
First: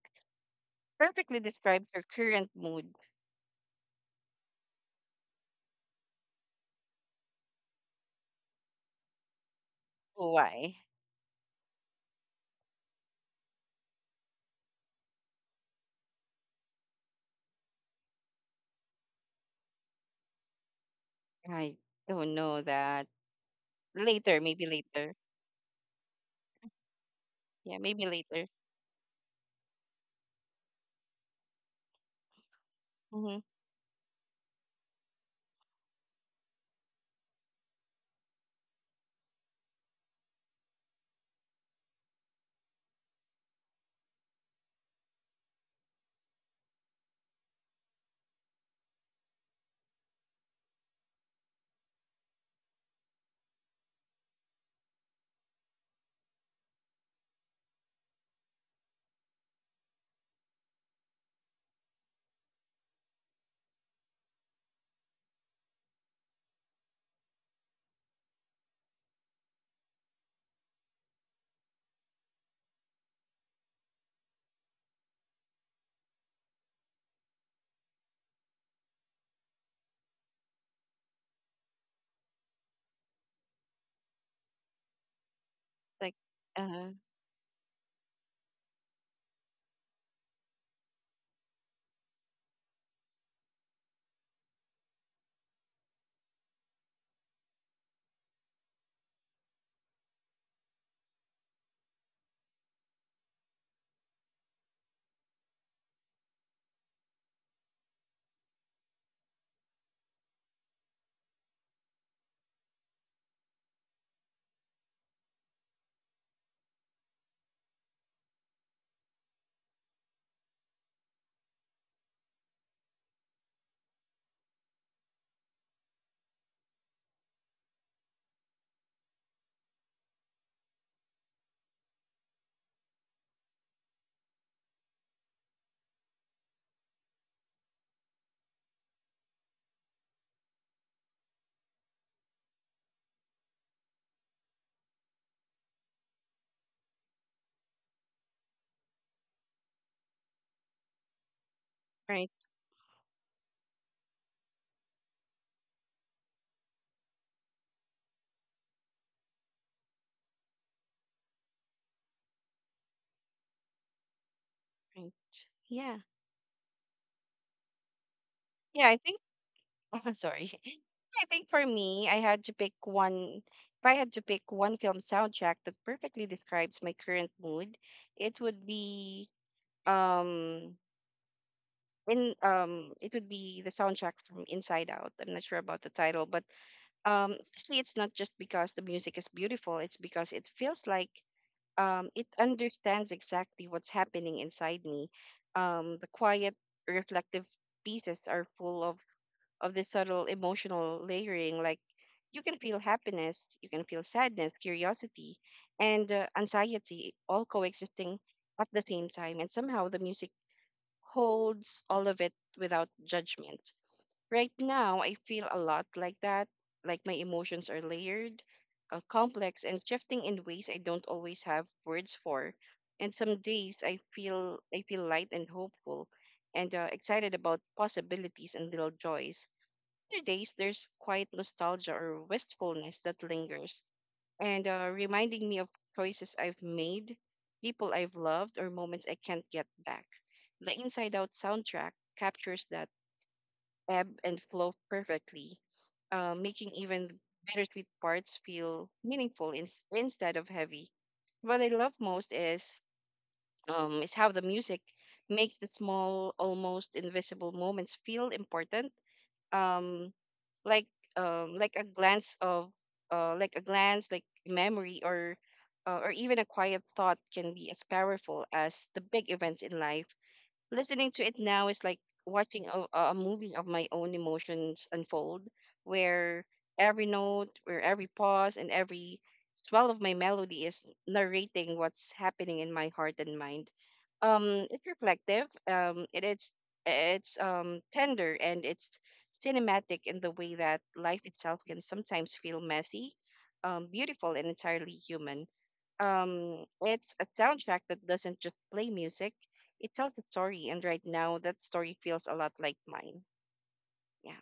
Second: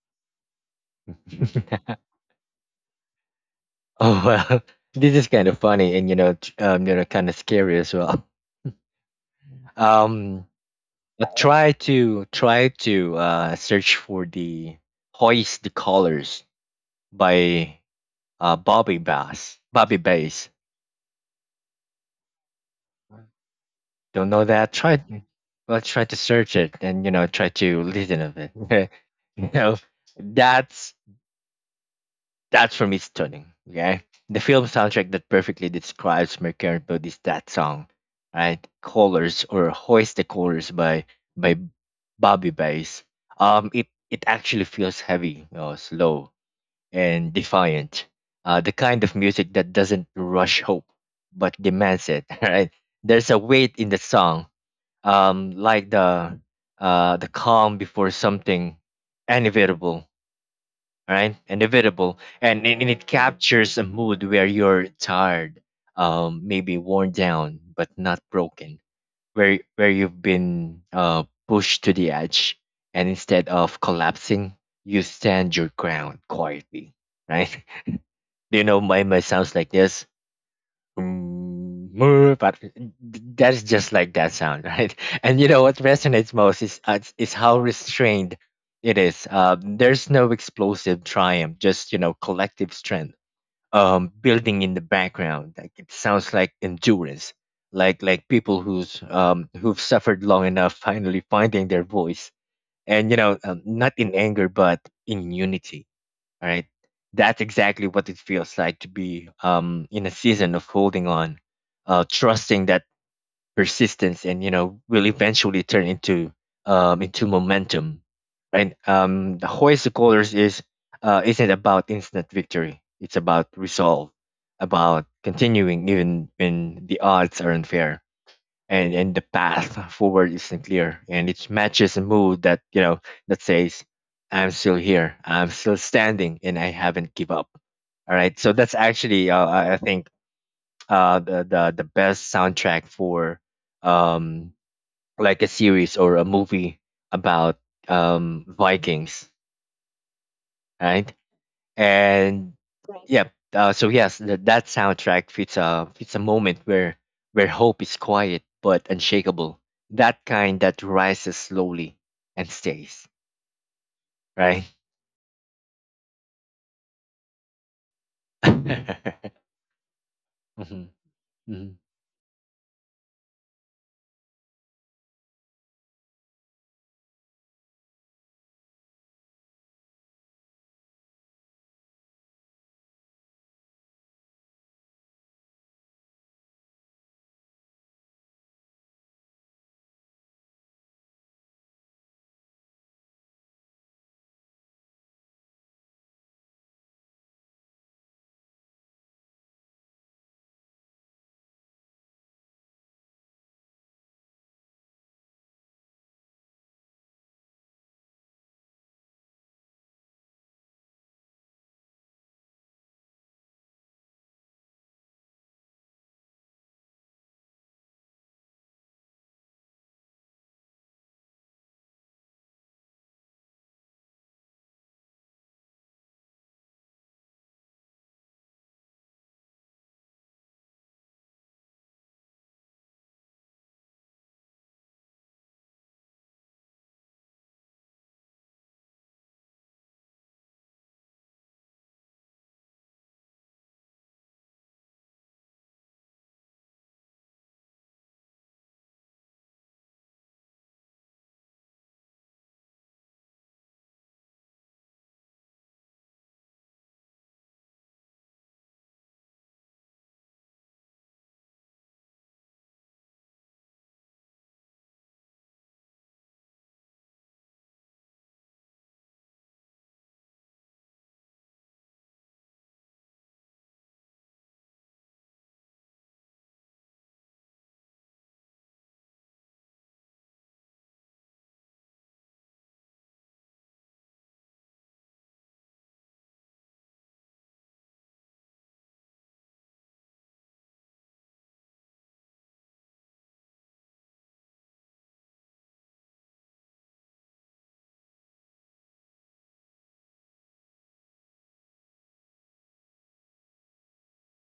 A: perfectly describes your current mood?
B: oh well, this is kind of funny and, you know, you know, kind of scary as well. Um,
A: Why?
B: But try to, search for the Hoist the Colors by, Bobby Bass. Bobby Bass.
A: I don't know that.
B: Don't
A: Later,
B: know
A: maybe
B: that? Try,
A: later.
B: well try to search it and, you know, try
A: Yeah,
B: to
A: maybe
B: listen of
A: later.
B: it. you know that's for me
A: Mm-hmm.
B: stunning. Okay. The film soundtrack that perfectly describes my current is that song, right? Colors or Hoist the Colors by by Bobby Bass. It it actually feels heavy, you know, slow and defiant. The kind of music that doesn't rush hope but demands it. Right? There's a weight in the song, like the, the calm before something inevitable. Right? Inevitable, and it captures a mood where you're tired, maybe worn down but not broken, where you've been pushed to the edge, and instead of collapsing, you stand your ground quietly right? You know my sounds like this. Mm, mer," but that's just like that sound, right? And you know what
A: Like,
B: resonates most
A: uh,
B: is how restrained it is. There's no explosive triumph, just you know collective strength building in the background. Like it sounds like endurance, like people who's who've suffered long enough finally finding their voice, and you know not in anger but in unity. All right. That's exactly what it feels like to be in a season of holding on, trusting that persistence and you know will eventually turn into momentum. Right. The hoist of colors is isn't about instant victory. It's about resolve, about continuing even when the odds are unfair and the path forward isn't clear, and it matches a mood that you know that says I'm still here, I'm still standing, and I haven't give up. All right, so that's actually I think the best soundtrack for um like a series or a movie about Vikings, right?
A: right,
B: And yeah, so yes, that soundtrack fits a fits a moment where hope is quiet but unshakable, that kind that rises slowly and stays, right?
A: right. Yeah. Yeah, I think
B: Mhm,
A: oh, sorry. I think for
B: mhm.
A: me, I had to pick one. If I had to pick one film soundtrack that perfectly describes my current mood, it would be um in it would be the soundtrack from Inside Out. I'm not sure about the title, but actually it's not just because the music is beautiful, it's because it feels like it understands exactly what's happening inside me. The quiet, reflective pieces are full of this subtle emotional layering. Like you can feel happiness, you can feel sadness, curiosity, and anxiety all coexisting at the same time. And somehow the music holds all of it without judgment. Right now, I feel a lot like that. Like my emotions are layered, complex, and shifting in ways I don't always have words for. And some days I feel light and hopeful, and excited about possibilities and little joys. After days, there's quiet nostalgia or wistfulness that lingers, and reminding me of choices I've made, people I've loved, or moments I can't get back. The Inside Out soundtrack captures that ebb and flow perfectly, making even bittersweet parts feel meaningful instead of heavy. What I love most is how the music makes the small, almost invisible moments feel important, um like like a glance of like a glance like memory or even a quiet thought can be as powerful as the big events in life. Listening to it now is like watching a movie of my own emotions unfold, where every note, where every pause and every swell of my melody is narrating what's happening in my heart and mind. It's reflective. It's tender and it's cinematic in the way that life itself can sometimes feel messy, beautiful and entirely human. It's a soundtrack that doesn't just play music, it tells a story, and right now that story feels a lot like mine. Yeah.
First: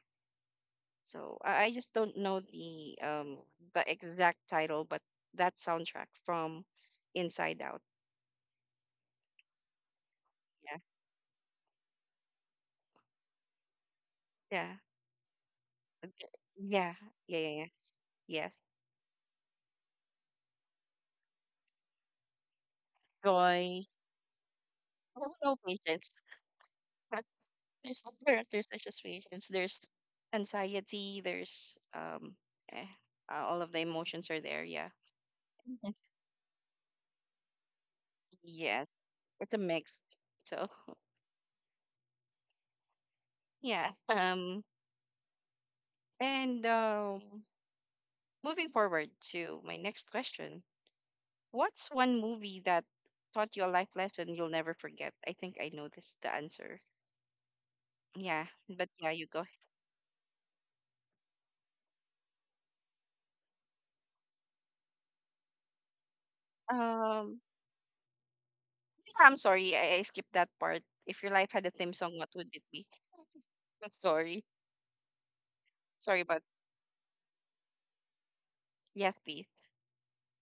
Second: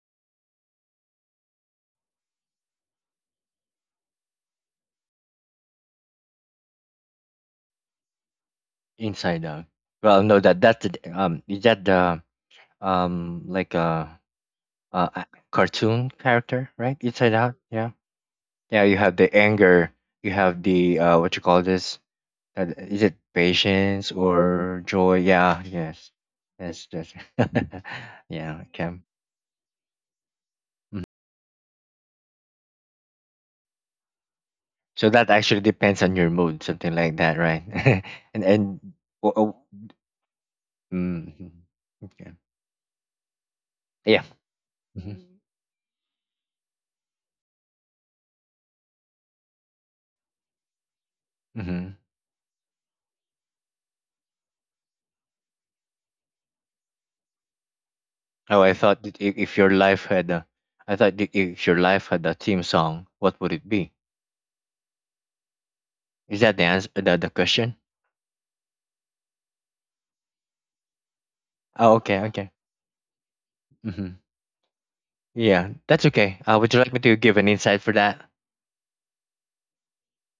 A: So I just don't know the exact title, but that soundtrack from Inside Out.
B: Inside Out. Well, no, that
A: Yeah.
B: that's the is that the like
A: Yeah.
B: a cartoon
A: Okay.
B: character,
A: Yeah.
B: right? Inside
A: Yeah.
B: Out,
A: yeah,
B: yeah.
A: Yes. Yes.
B: Yeah, you have the anger, you have the what you call this. Is it
A: Joy.
B: patience or joy?
A: No, no
B: Yeah, yes,
A: patience.
B: yes, yes.
A: But there's
B: Yeah,
A: there's such
B: okay.
A: as patience. There's
B: Mhm.
A: anxiety. There's eh, all of the emotions are there. Yeah.
B: So that actually
A: Mhm.
B: depends on your mood, something like that, right? And
A: Yes.
B: oh,
A: It's
B: oh,
A: a mix. So
B: mm, okay,
A: yeah.
B: yeah. Mm-hmm.
A: And moving forward to my next question, what's
B: Hmm.
A: one movie that taught you a life lesson you'll never forget? I think I know this the answer. Yeah,
B: Oh, I
A: but
B: thought
A: yeah,
B: that
A: you go.
B: if your life had a, I thought that if your life had a theme song, what would it be? Is that the answer? The
A: Um,
B: question?
A: yeah, I'm sorry, I skipped that part. If your life had a theme
B: Oh,
A: song,
B: okay,
A: what would
B: okay.
A: it be? I'm
B: Mm-hmm.
A: sorry,
B: Yeah, that's
A: sorry,
B: okay.
A: about
B: Would you like me to give an insight for that?
A: yes, please.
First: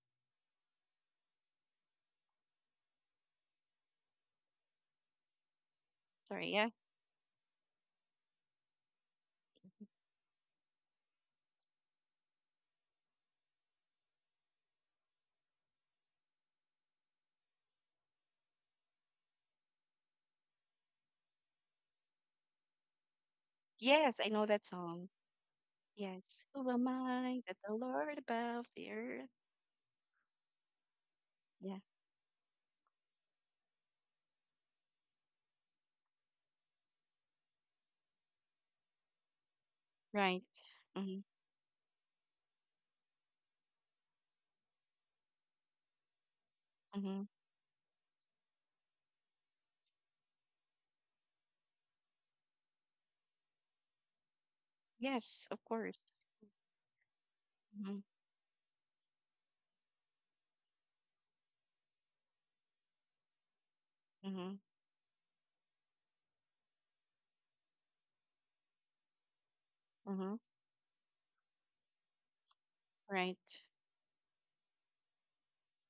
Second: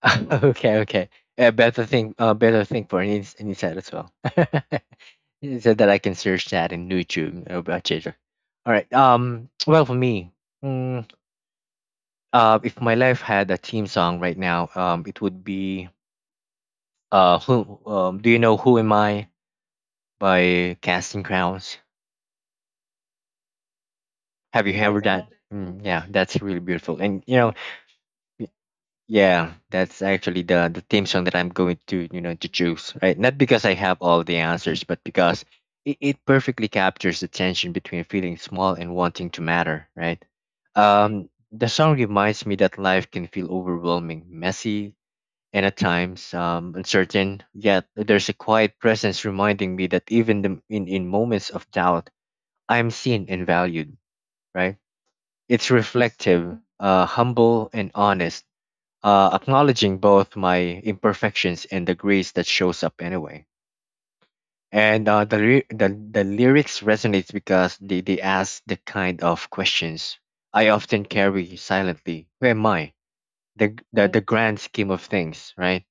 B: Okay, okay. Better thing, better thing for any set as well. So that I can search
A: Sorry, yeah,
B: that in YouTube about Jeju. All right. Well, for me, mm, if my life had a theme song right now, it would be who do you know Who Am I by Casting Crowns?
A: yes, I know
B: Have
A: that
B: you heard
A: song.
B: that? Mm, yeah, that's
A: Yes,
B: really
A: who am
B: beautiful. And you
A: I
B: know,
A: that the Lord above the earth?
B: yeah, that's actually the theme song that I'm going
A: Yeah,
B: to you know to choose, right? Not because I have all the answers, but because it perfectly captures the tension between feeling small and wanting to matter, right?
A: right. Mm-hmm,
B: The song reminds me that life can feel overwhelming, messy, and at times
A: mm-hmm.
B: uncertain. Yet there's a quiet presence reminding me that even the, in moments of doubt, I'm seen and valued, right?
A: Yes, of
B: It's
A: course.
B: reflective, humble, and
A: Mm-hmm,
B: honest acknowledging both my imperfections and the grace that shows up anyway.
A: mm-hmm.
B: And the lyrics resonates because they ask the kind of questions
A: Mm-hmm.
B: I often carry silently. Who am I?
A: Right.
B: The grand scheme of things, right?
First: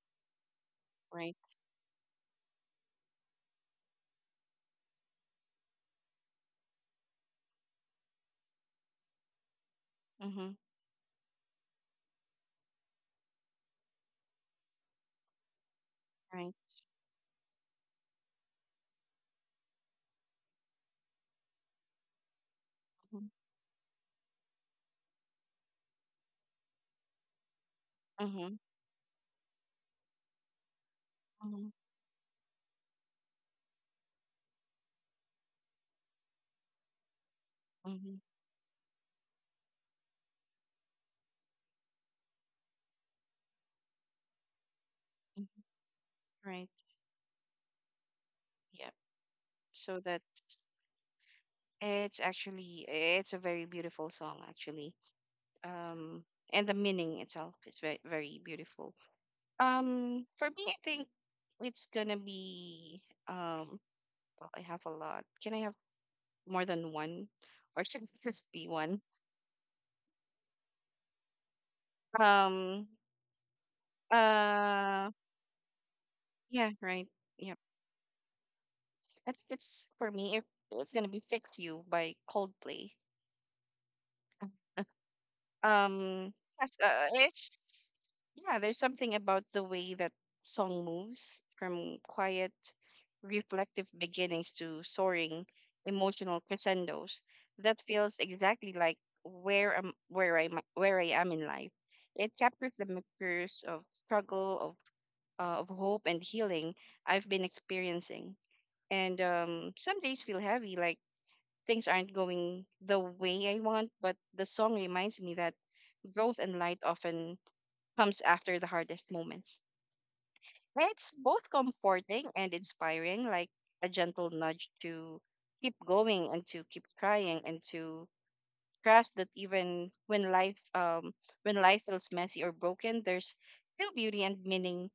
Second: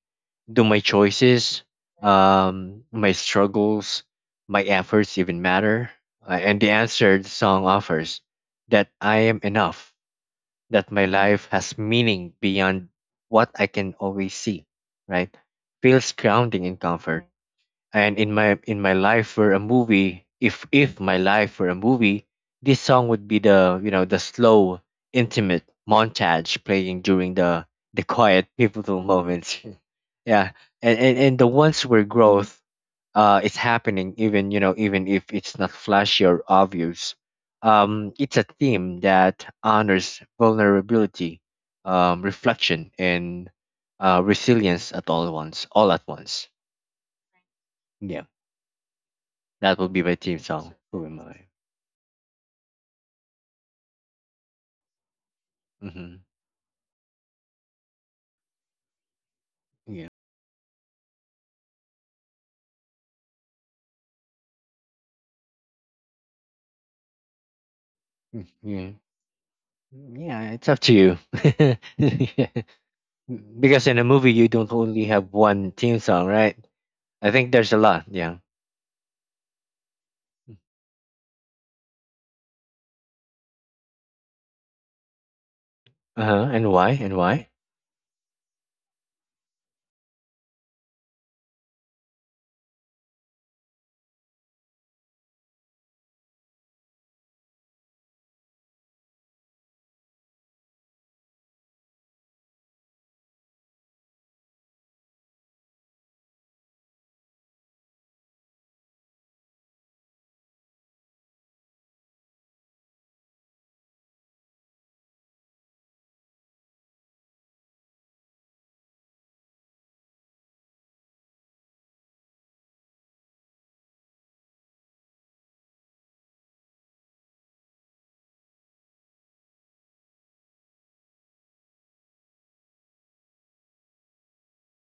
B: Do my
A: Right.
B: choices, my struggles, my efforts even matter? And the answer the song offers that I am enough,
A: Mm-hmm.
B: that my life has meaning beyond what I can always see, right? Feels
A: Right.
B: grounding and comfort. And in my life were a movie, if my life were a movie, this song
A: Mm-hmm.
B: would be the you know the slow, intimate montage playing during the quiet
A: Mm-hmm.
B: pivotal moments. Yeah, and and the ones where growth it's happening even you know even if it's not flashy or obvious.
A: Mm-hmm.
B: It's a theme that honors vulnerability, reflection, and resilience at all
A: Hmm.
B: once, all at once.
A: Right.
B: Yeah,
A: Yep.
B: that will
A: So
B: be my theme
A: that's
B: song, Who Am I.
A: it's actually it's a very beautiful song actually.
B: Hmm.
A: Um and the meaning itself is very very beautiful.
B: Yeah.
A: For me I think it's gonna be um well I have a lot. Can I have more than one? Or should it
B: Mm,
A: just be
B: yeah,
A: one?
B: yeah, it's up to you. Yeah.
A: Um
B: Because in a movie you don't only
A: uh
B: have one theme song, right?
A: yeah, right.
B: I think
A: Yeah.
B: there's a lot, yeah.
A: I think it's for me. If it's gonna be "Fix You" by Coldplay. Um,
B: Uh-huh, and
A: yes,
B: why, and why?
A: it's yeah. There's something about the way that song moves from quiet, reflective beginnings to soaring, emotional crescendos. That feels exactly like where I'm, where I, where I am in life. It captures the mixtures of struggle, of hope and healing I've been experiencing. And some days feel heavy, like things aren't going the way I want, but the song reminds me that growth and light often comes after the hardest moments. And it's both comforting and inspiring, like a gentle nudge to keep going and to keep trying and to trust that even when life feels messy or broken, there's still beauty and meaning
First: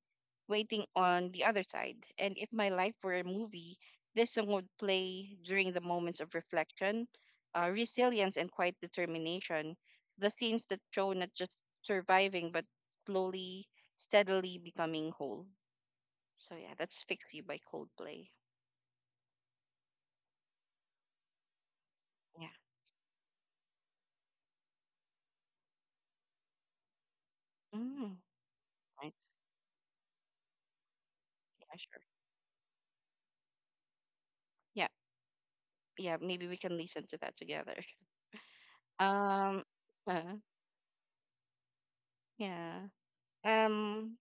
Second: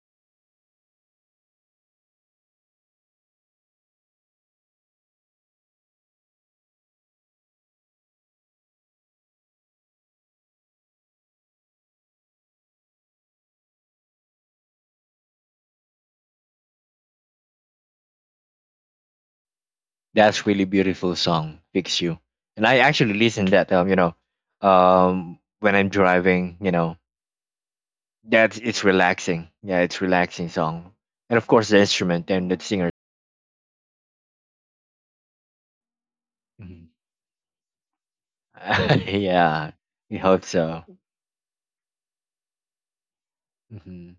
A: waiting on the other side. And if my life were a movie, this song would play during the moments of reflection, resilience, and quiet determination. The themes that show not just surviving, but slowly, steadily becoming whole. So, yeah, that's Fix You by Coldplay.
B: That's really beautiful song, Fix You.
A: Yeah.
B: And I actually listen that you know, when I'm driving, you know.
A: Mm,
B: That's it's
A: right.
B: relaxing. Yeah, it's relaxing song. And of course
A: Yeah,
B: the
A: sure.
B: instrument and the singer.
A: Yeah. Yeah. Maybe we can
B: Mhm.
A: listen to that together. Um,
B: Yeah. I
A: uh,
B: hope so.
A: yeah.
B: Hmm.
A: Um,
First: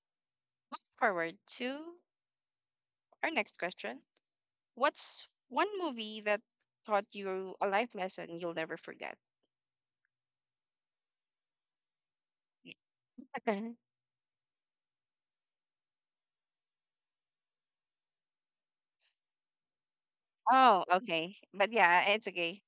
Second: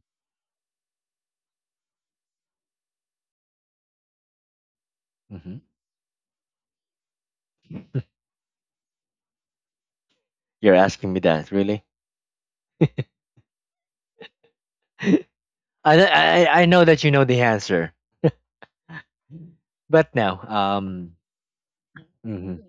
A: forward to our next question. What's
B: Hmm.
A: one movie that taught you a life lesson you'll never forget?
B: You're asking me that, really?
A: Y- okay.
B: I, I know that you know the answer. But now,
A: Oh,
B: um,
A: okay. But yeah, it's
B: mhm.
A: okay.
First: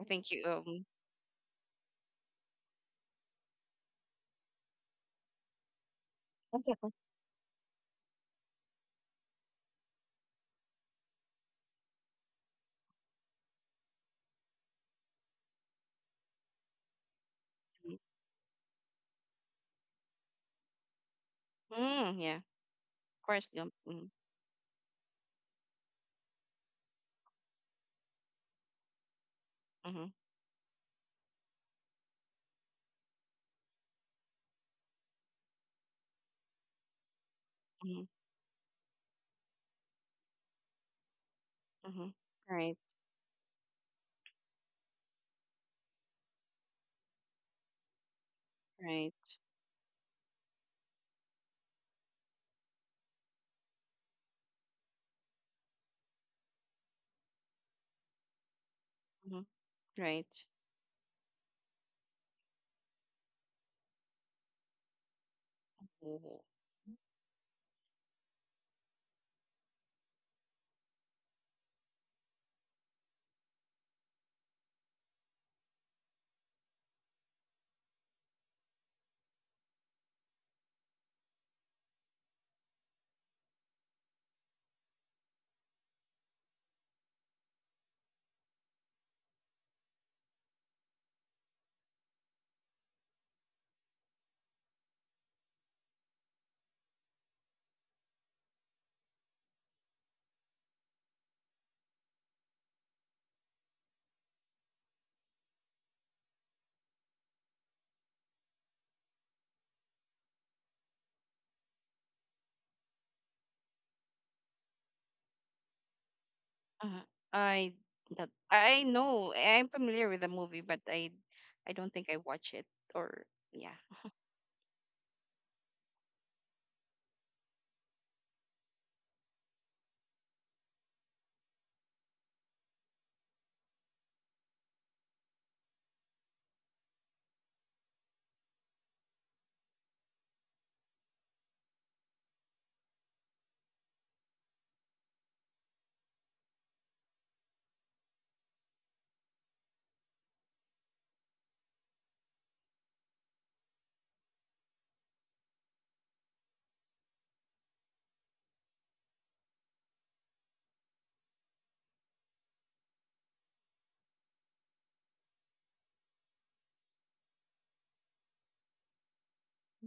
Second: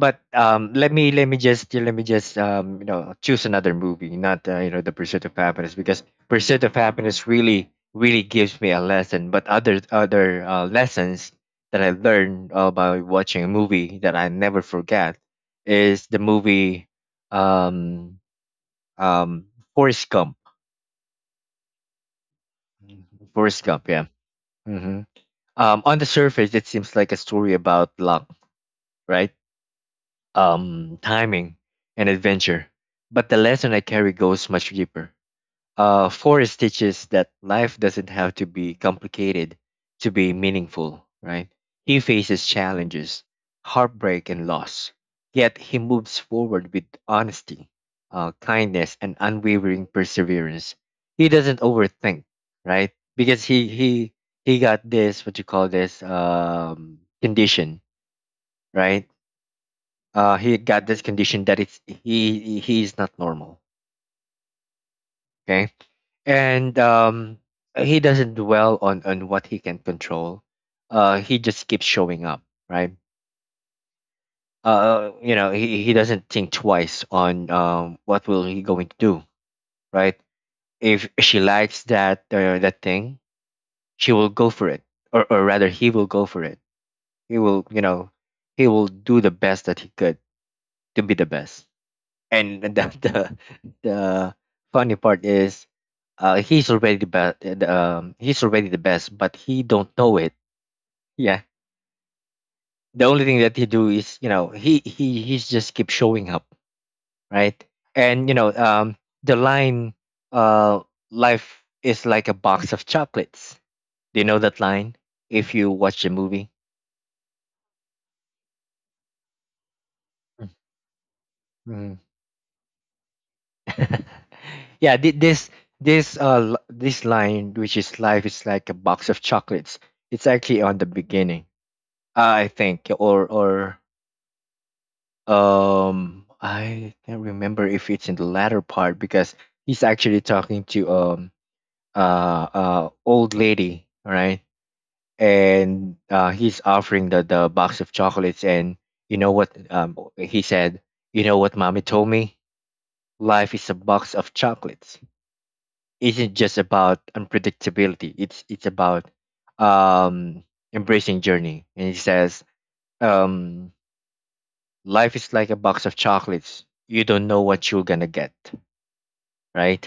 A: I think you
B: let me let me just you know choose another movie, not you know, The Pursuit of Happiness, because Pursuit of
A: okay.
B: Happiness really really gives me a lesson. But other other lessons that I learned by watching a movie that I never forget is the movie
A: Mm,
B: um um Forrest Gump.
A: mm, yeah. Of course.
B: Forrest
A: You-
B: Gump, yeah.
A: Mm,
B: Hmm. On the surface it seems like a story about luck, right?
A: mm-hmm,
B: Timing, and adventure. But the lesson I carry goes much deeper. Forrest teaches that life
A: mm-hmm,
B: doesn't have to be complicated to be meaningful, right? He
A: mm-hmm.
B: faces
A: Right,
B: challenges, heartbreak, and loss. Yet he moves forward with honesty, kindness, and
A: right,
B: unwavering perseverance. He doesn't overthink, right? Because he he got this what you call this condition, right?
A: mm-hmm, right.
B: He got this condition that it's he is not normal, okay.
A: Oh,
B: And he doesn't dwell on what he can control. He just keeps showing up, right? You know, he doesn't think twice on what will he going to do, right? If she likes that that thing, she will go for it, or rather he will go for it. He will, you know, he will do the best that he could to be the best. And the the funny part is he's already the best. He's already the best, but he don't know it. Yeah, the only thing that he do is you know he's just keep showing up, right? And you know, the line, uh life is like a box of chocolates. Do you know that line if you watch the movie?
A: Uh, I that- I know I'm familiar with the movie, but I don't think I watch it or yeah.
B: Yeah, this line, which is life is like a box of chocolates. It's actually on the beginning, I think, or I can't remember if it's in the latter part, because he's actually talking to old lady, right? And he's offering the box of chocolates, and you know what he said. You know what mommy told me? Life is a box of chocolates. Isn't just about unpredictability. It's about um, embracing journey. And it says, um, life is like a box of chocolates. You don't know what you're gonna get, right?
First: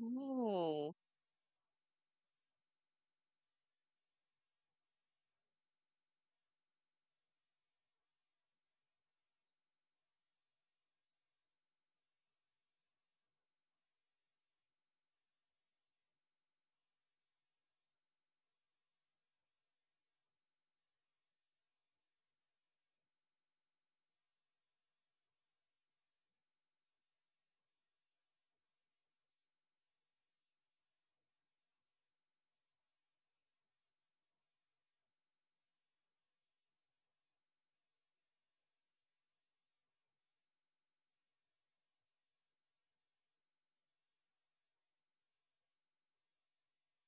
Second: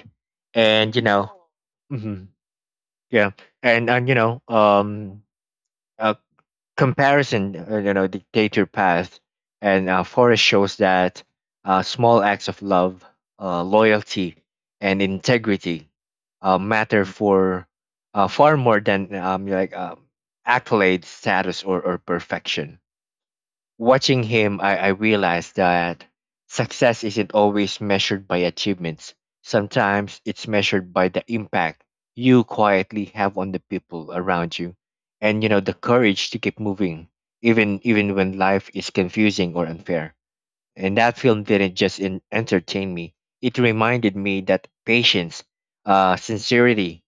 B: And
A: Oh,
B: you know, hmm, yeah, and you know, uh, comparison, you know, dictate your path. And Forrest shows that small acts of love, loyalty, and integrity matter for far more than accolades, status, or perfection. Watching him, I realized that success isn't always measured by achievements. Sometimes it's measured by the impact you quietly have on the people around you, and you know the courage to keep moving even even when life is confusing or unfair. And that film didn't just in, entertain me. It reminded me that patience, sincerity,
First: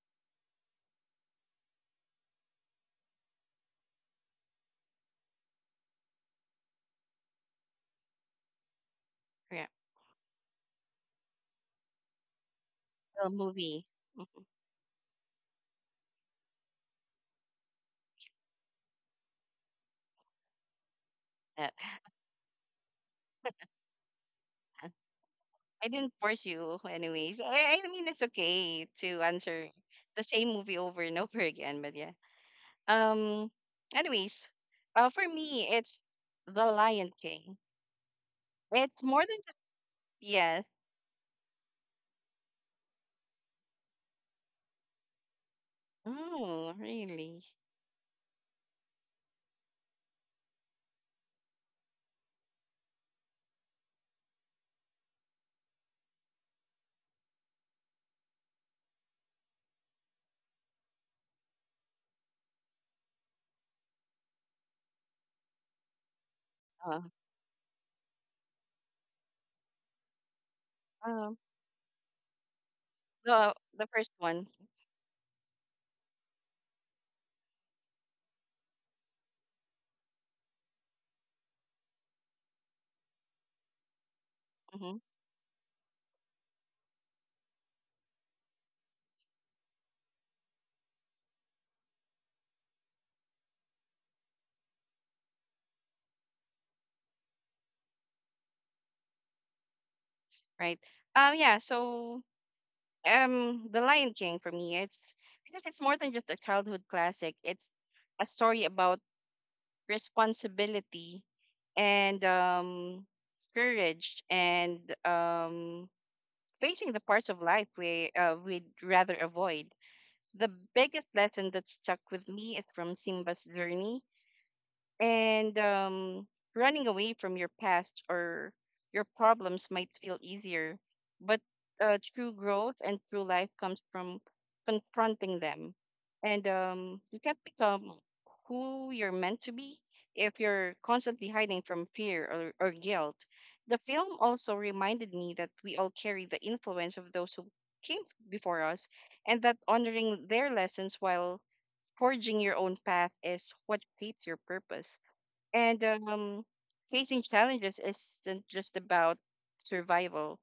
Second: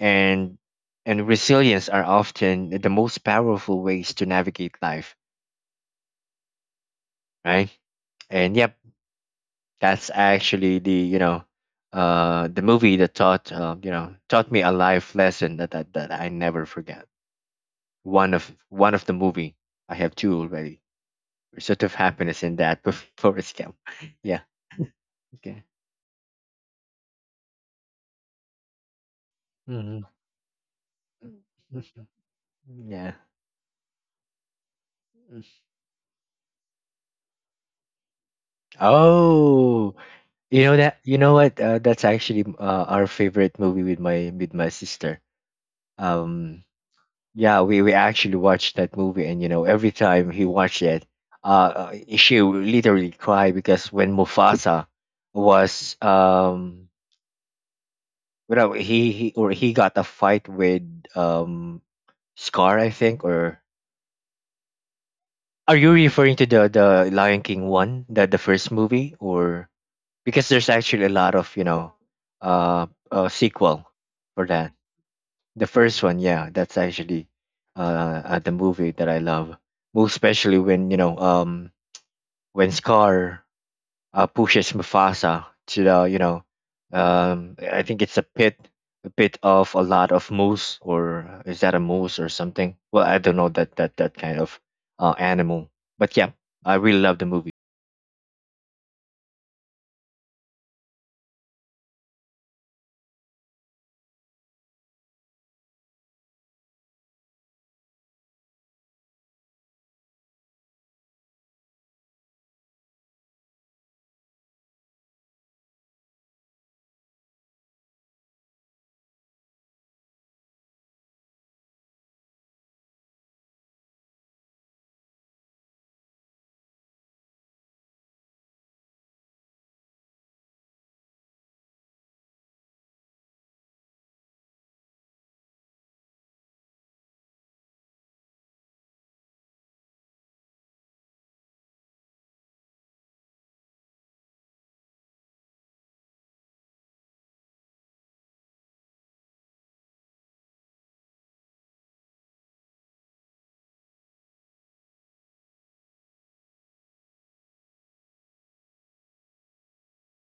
B: and and resilience are often the most powerful ways to navigate life, right? And yep,
A: yeah.
B: that's actually the you know the movie that
A: A
B: taught
A: movie.
B: you know
A: Mm,
B: taught me a life lesson that, that I never forget. One of one of the movie. I have two already.
A: uh,
B: Pursuit of Happiness in that. Before it's come, yeah, okay.
A: I didn't force you, anyways. I mean, it's okay to answer
B: Hmm.
A: the same movie over and over again, but yeah.
B: Yeah.
A: Um, anyways, for
B: Mm.
A: me, it's The Lion King. It's more than just
B: Oh,
A: yes.
B: you know that, you know what, that's actually our favorite movie with my sister. Um,
A: Oh, really?
B: yeah, we actually watched that movie, and you know, every time he watched it, she would literally cry because when Mufasa was you know, he or he got a fight with um Scar, I think, or are you referring to
A: Uh,
B: the Lion King one, the first movie, or because there's actually a
A: um,
B: lot of you know, uh,
A: the the
B: sequel
A: first one,
B: for that. The first one, yeah, that's actually the movie that I love most, especially when you know when Scar pushes
A: hmm
B: Mufasa to the you know I think it's a pit, a pit of a lot of moose, or is that a moose or something? Well, I don't know that that that kind of animal, but yeah, I really love the movie.
A: right? Yeah. So, The Lion King for me, it's because it's more than just a childhood classic. It's a story about responsibility, and courage, and facing the parts of life we we'd rather avoid. The biggest lesson that stuck with me is from Simba's journey, and running away from your past or your problems might feel easier, but true growth and true life comes from confronting them. And you can't become who you're meant to be if you're constantly hiding from fear or guilt. The film also reminded me that we all carry the influence of those who came before us, and that honoring their lessons while forging your own path is what creates your purpose. And facing challenges isn't just about survival.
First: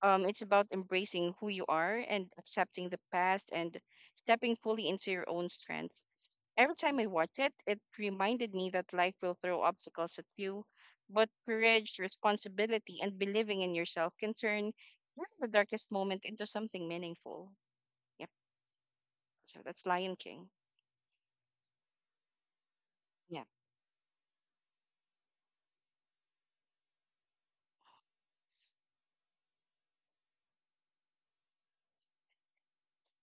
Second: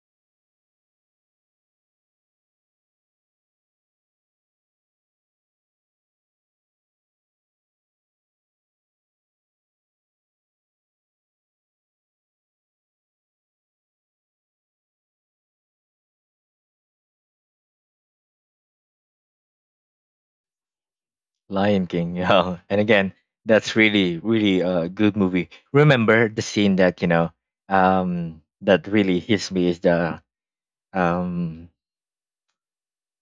A: It's about embracing who you are and accepting the past and stepping fully into your own strength. Every time I watch it, it reminded me that life will throw obstacles at you, but courage, responsibility, and believing in yourself can turn even the darkest moment into something meaningful. Yep. So that's Lion King.
B: Lion King, yeah. And again,
A: Yeah.
B: that's really, really a good movie. Remember the scene that really hits me is the um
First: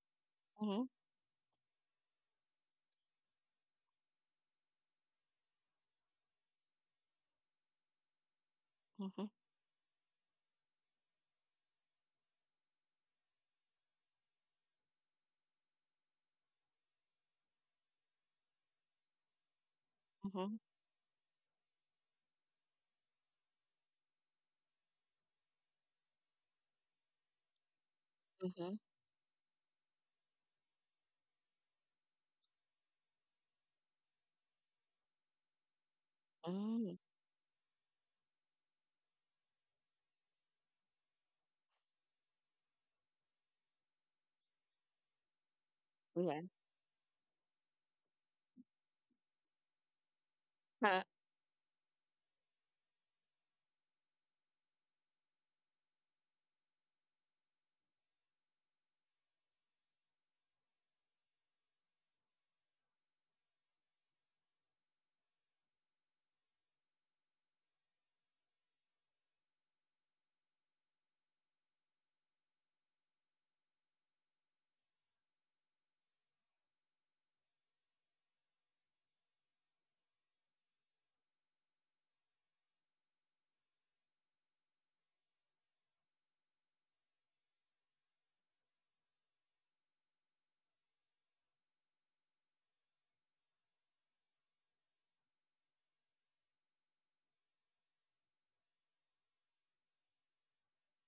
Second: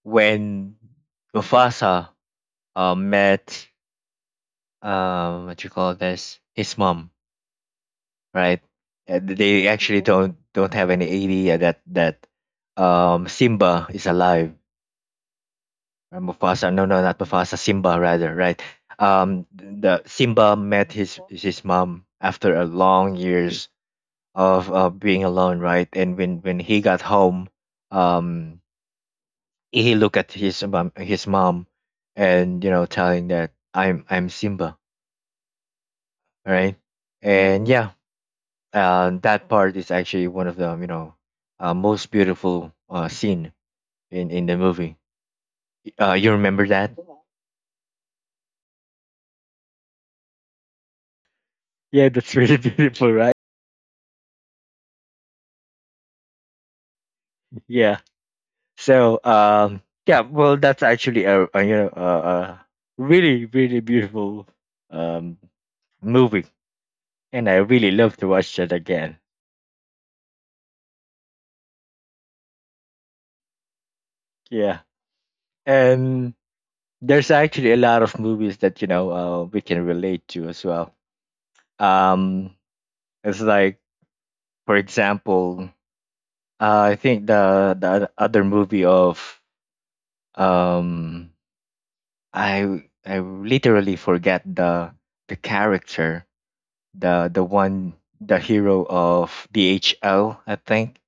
B: when
A: Mm-hmm.
B: Mufasa met what you call this, his mom, right?
A: Mm-hmm.
B: And they actually don't have any idea that Simba is alive. Or Mufasa. No, no, not Mufasa. Simba, rather, right? The
A: Mm-hmm.
B: Simba met his mom after a long years of being alone, right? And when he got home, um,
A: Mm-hmm.
B: he looked at his mom, and telling that I'm Simba, right?
A: Mm-hmm. Yeah.
B: And yeah, that part is actually one of the most beautiful scene in the movie. You remember that?
A: Huh.
B: Yeah, that's really beautiful, right? Yeah. So yeah, well, that's actually a you know a really really beautiful um movie, and I really love to watch that again. Yeah, and there's actually a lot of movies that we can relate to as well. Um, it's like, for example, I think the other movie of um I literally forget the character, the one, the hero of DHL, I think.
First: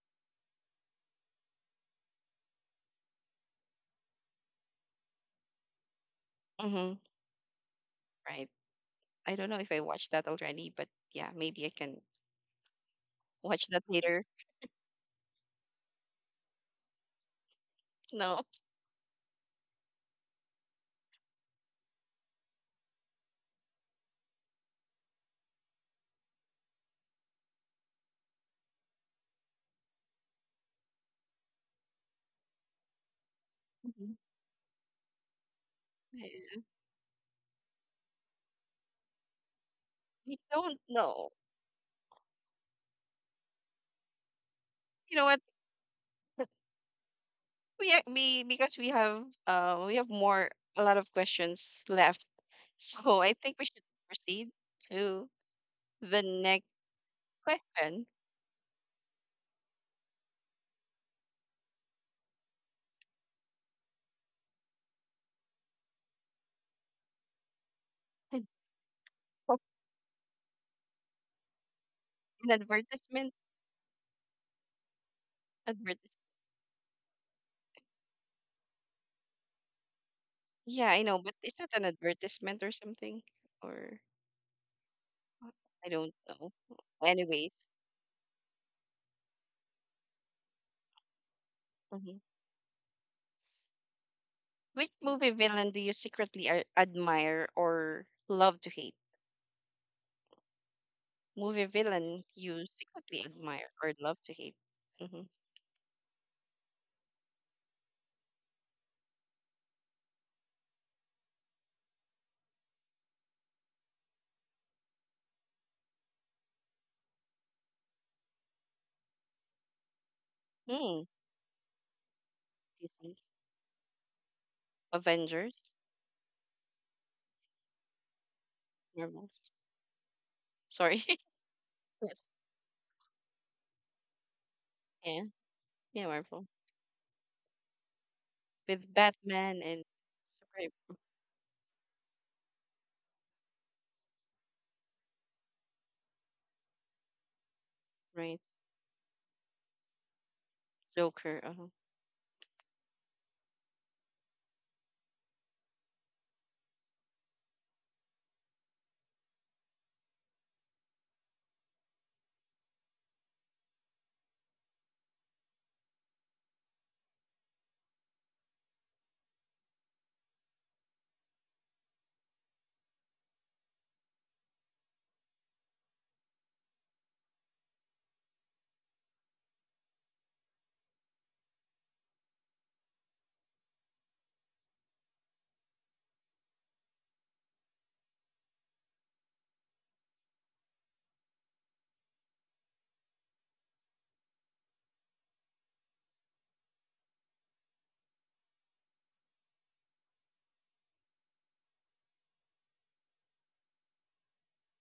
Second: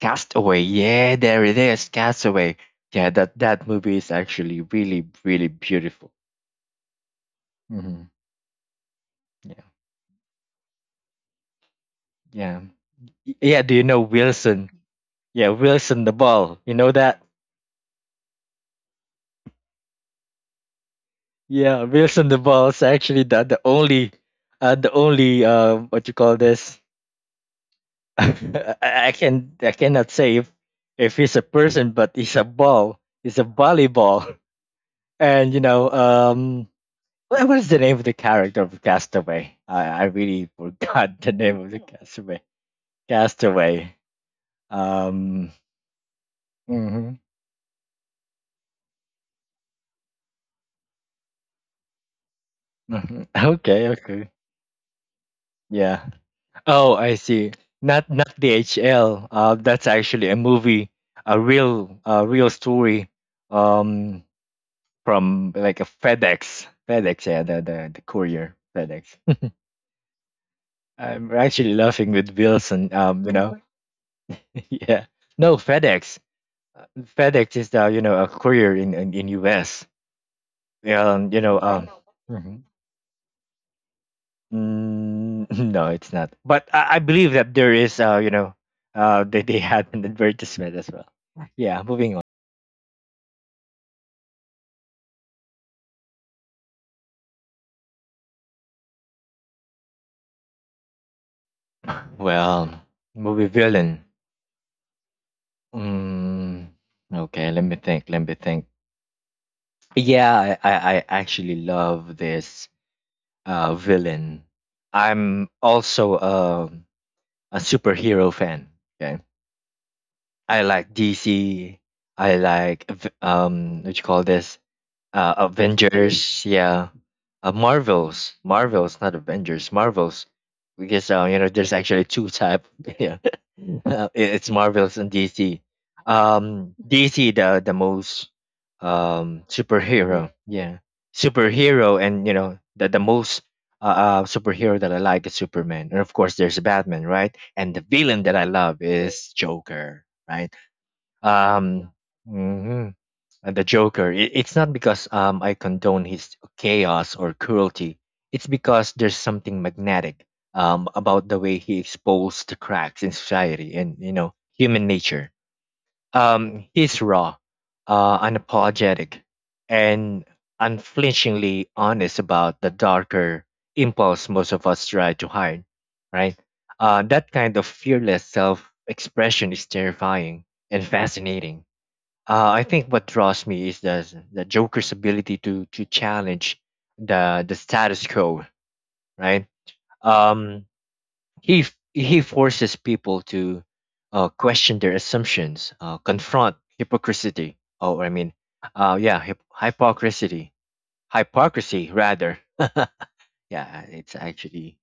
B: Castaway, yeah, there it is, Castaway. Yeah, that movie is actually really really beautiful.
A: Mm-hmm.
B: hmm
A: Right. I don't know
B: Yeah,
A: if I watched that already, but yeah, maybe I can
B: yeah, yeah.
A: watch
B: Do
A: that
B: you know
A: later.
B: Wilson? Yeah, Wilson the ball. You know that?
A: No.
B: Yeah, Wilson the ball is actually the only, the only, what you call this? I cannot say if he's a person, but he's a ball. He's a
A: Mhm.
B: volleyball. and you know
A: I
B: What was the name of the character of Castaway? I
A: I
B: really
A: don't
B: forgot
A: know.
B: the name of the Castaway. Castaway.
A: You know what?
B: Um. hmm
A: We, because we have more a lot of questions left, so I think we should
B: Okay. Okay.
A: proceed to
B: Yeah.
A: the next
B: Oh, I see.
A: question.
B: Not not the HL. That's actually a movie, a real story. Um, from like a FedEx. FedEx. Yeah. The courier. FedEx. I'm actually laughing with
A: An
B: Wilson.
A: advertisement,
B: Yeah. No,
A: advertisement.
B: FedEx. FedEx is the you know a courier in US.
A: Yeah, I know, but
B: Um, you
A: is
B: know
A: that an
B: um,
A: advertisement
B: Mhm.
A: or something? Or
B: Mm, no,
A: I
B: it's
A: don't
B: not.
A: know.
B: But I believe
A: Anyways,
B: that there is they had an advertisement as well. Yeah, moving
A: mm-hmm.
B: on.
A: Which movie villain do you secretly admire or love to hate? Movie villain you
B: Well,
A: secretly
B: movie
A: admire or
B: villain.
A: love to hate? Mm-hmm.
B: Mm, okay, let me think. Let me think. Yeah, I actually love this villain. I'm also a superhero fan. Okay. I like
A: Hmm.
B: DC. I like
A: DC,
B: what you call this?
A: Avengers,
B: Avengers, yeah. Marvels. Marvels, not
A: Marvel.
B: Avengers. Marvels.
A: Sorry.
B: Because you know there's actually
A: Yes.
B: two type. Yeah. It's Marvels and
A: Yeah,
B: DC.
A: yeah, Marvel
B: DC, the most
A: with Batman and
B: superhero.
A: Superman,
B: Yeah. Superhero, and you know the most superhero that I like is Superman. And of course there's Batman, right? And the villain that
A: right?
B: I love is Joker, right?
A: Joker. Uh-huh.
B: Um, mhm, and the Joker. It's not because I condone his chaos or cruelty. It's because there's something magnetic about the way he exposed the cracks in society and human nature. He's raw, unapologetic, and unflinchingly honest about the darker impulse most of us try to hide. Right? That kind of fearless self-expression is terrifying and fascinating. I think what draws me is the Joker's ability to challenge the status quo, right? Um, he forces people to question their assumptions, confront hypocrisy. Oh, I mean, yeah, hip- hypocrisy, hypocrisy rather. Yeah, it's actually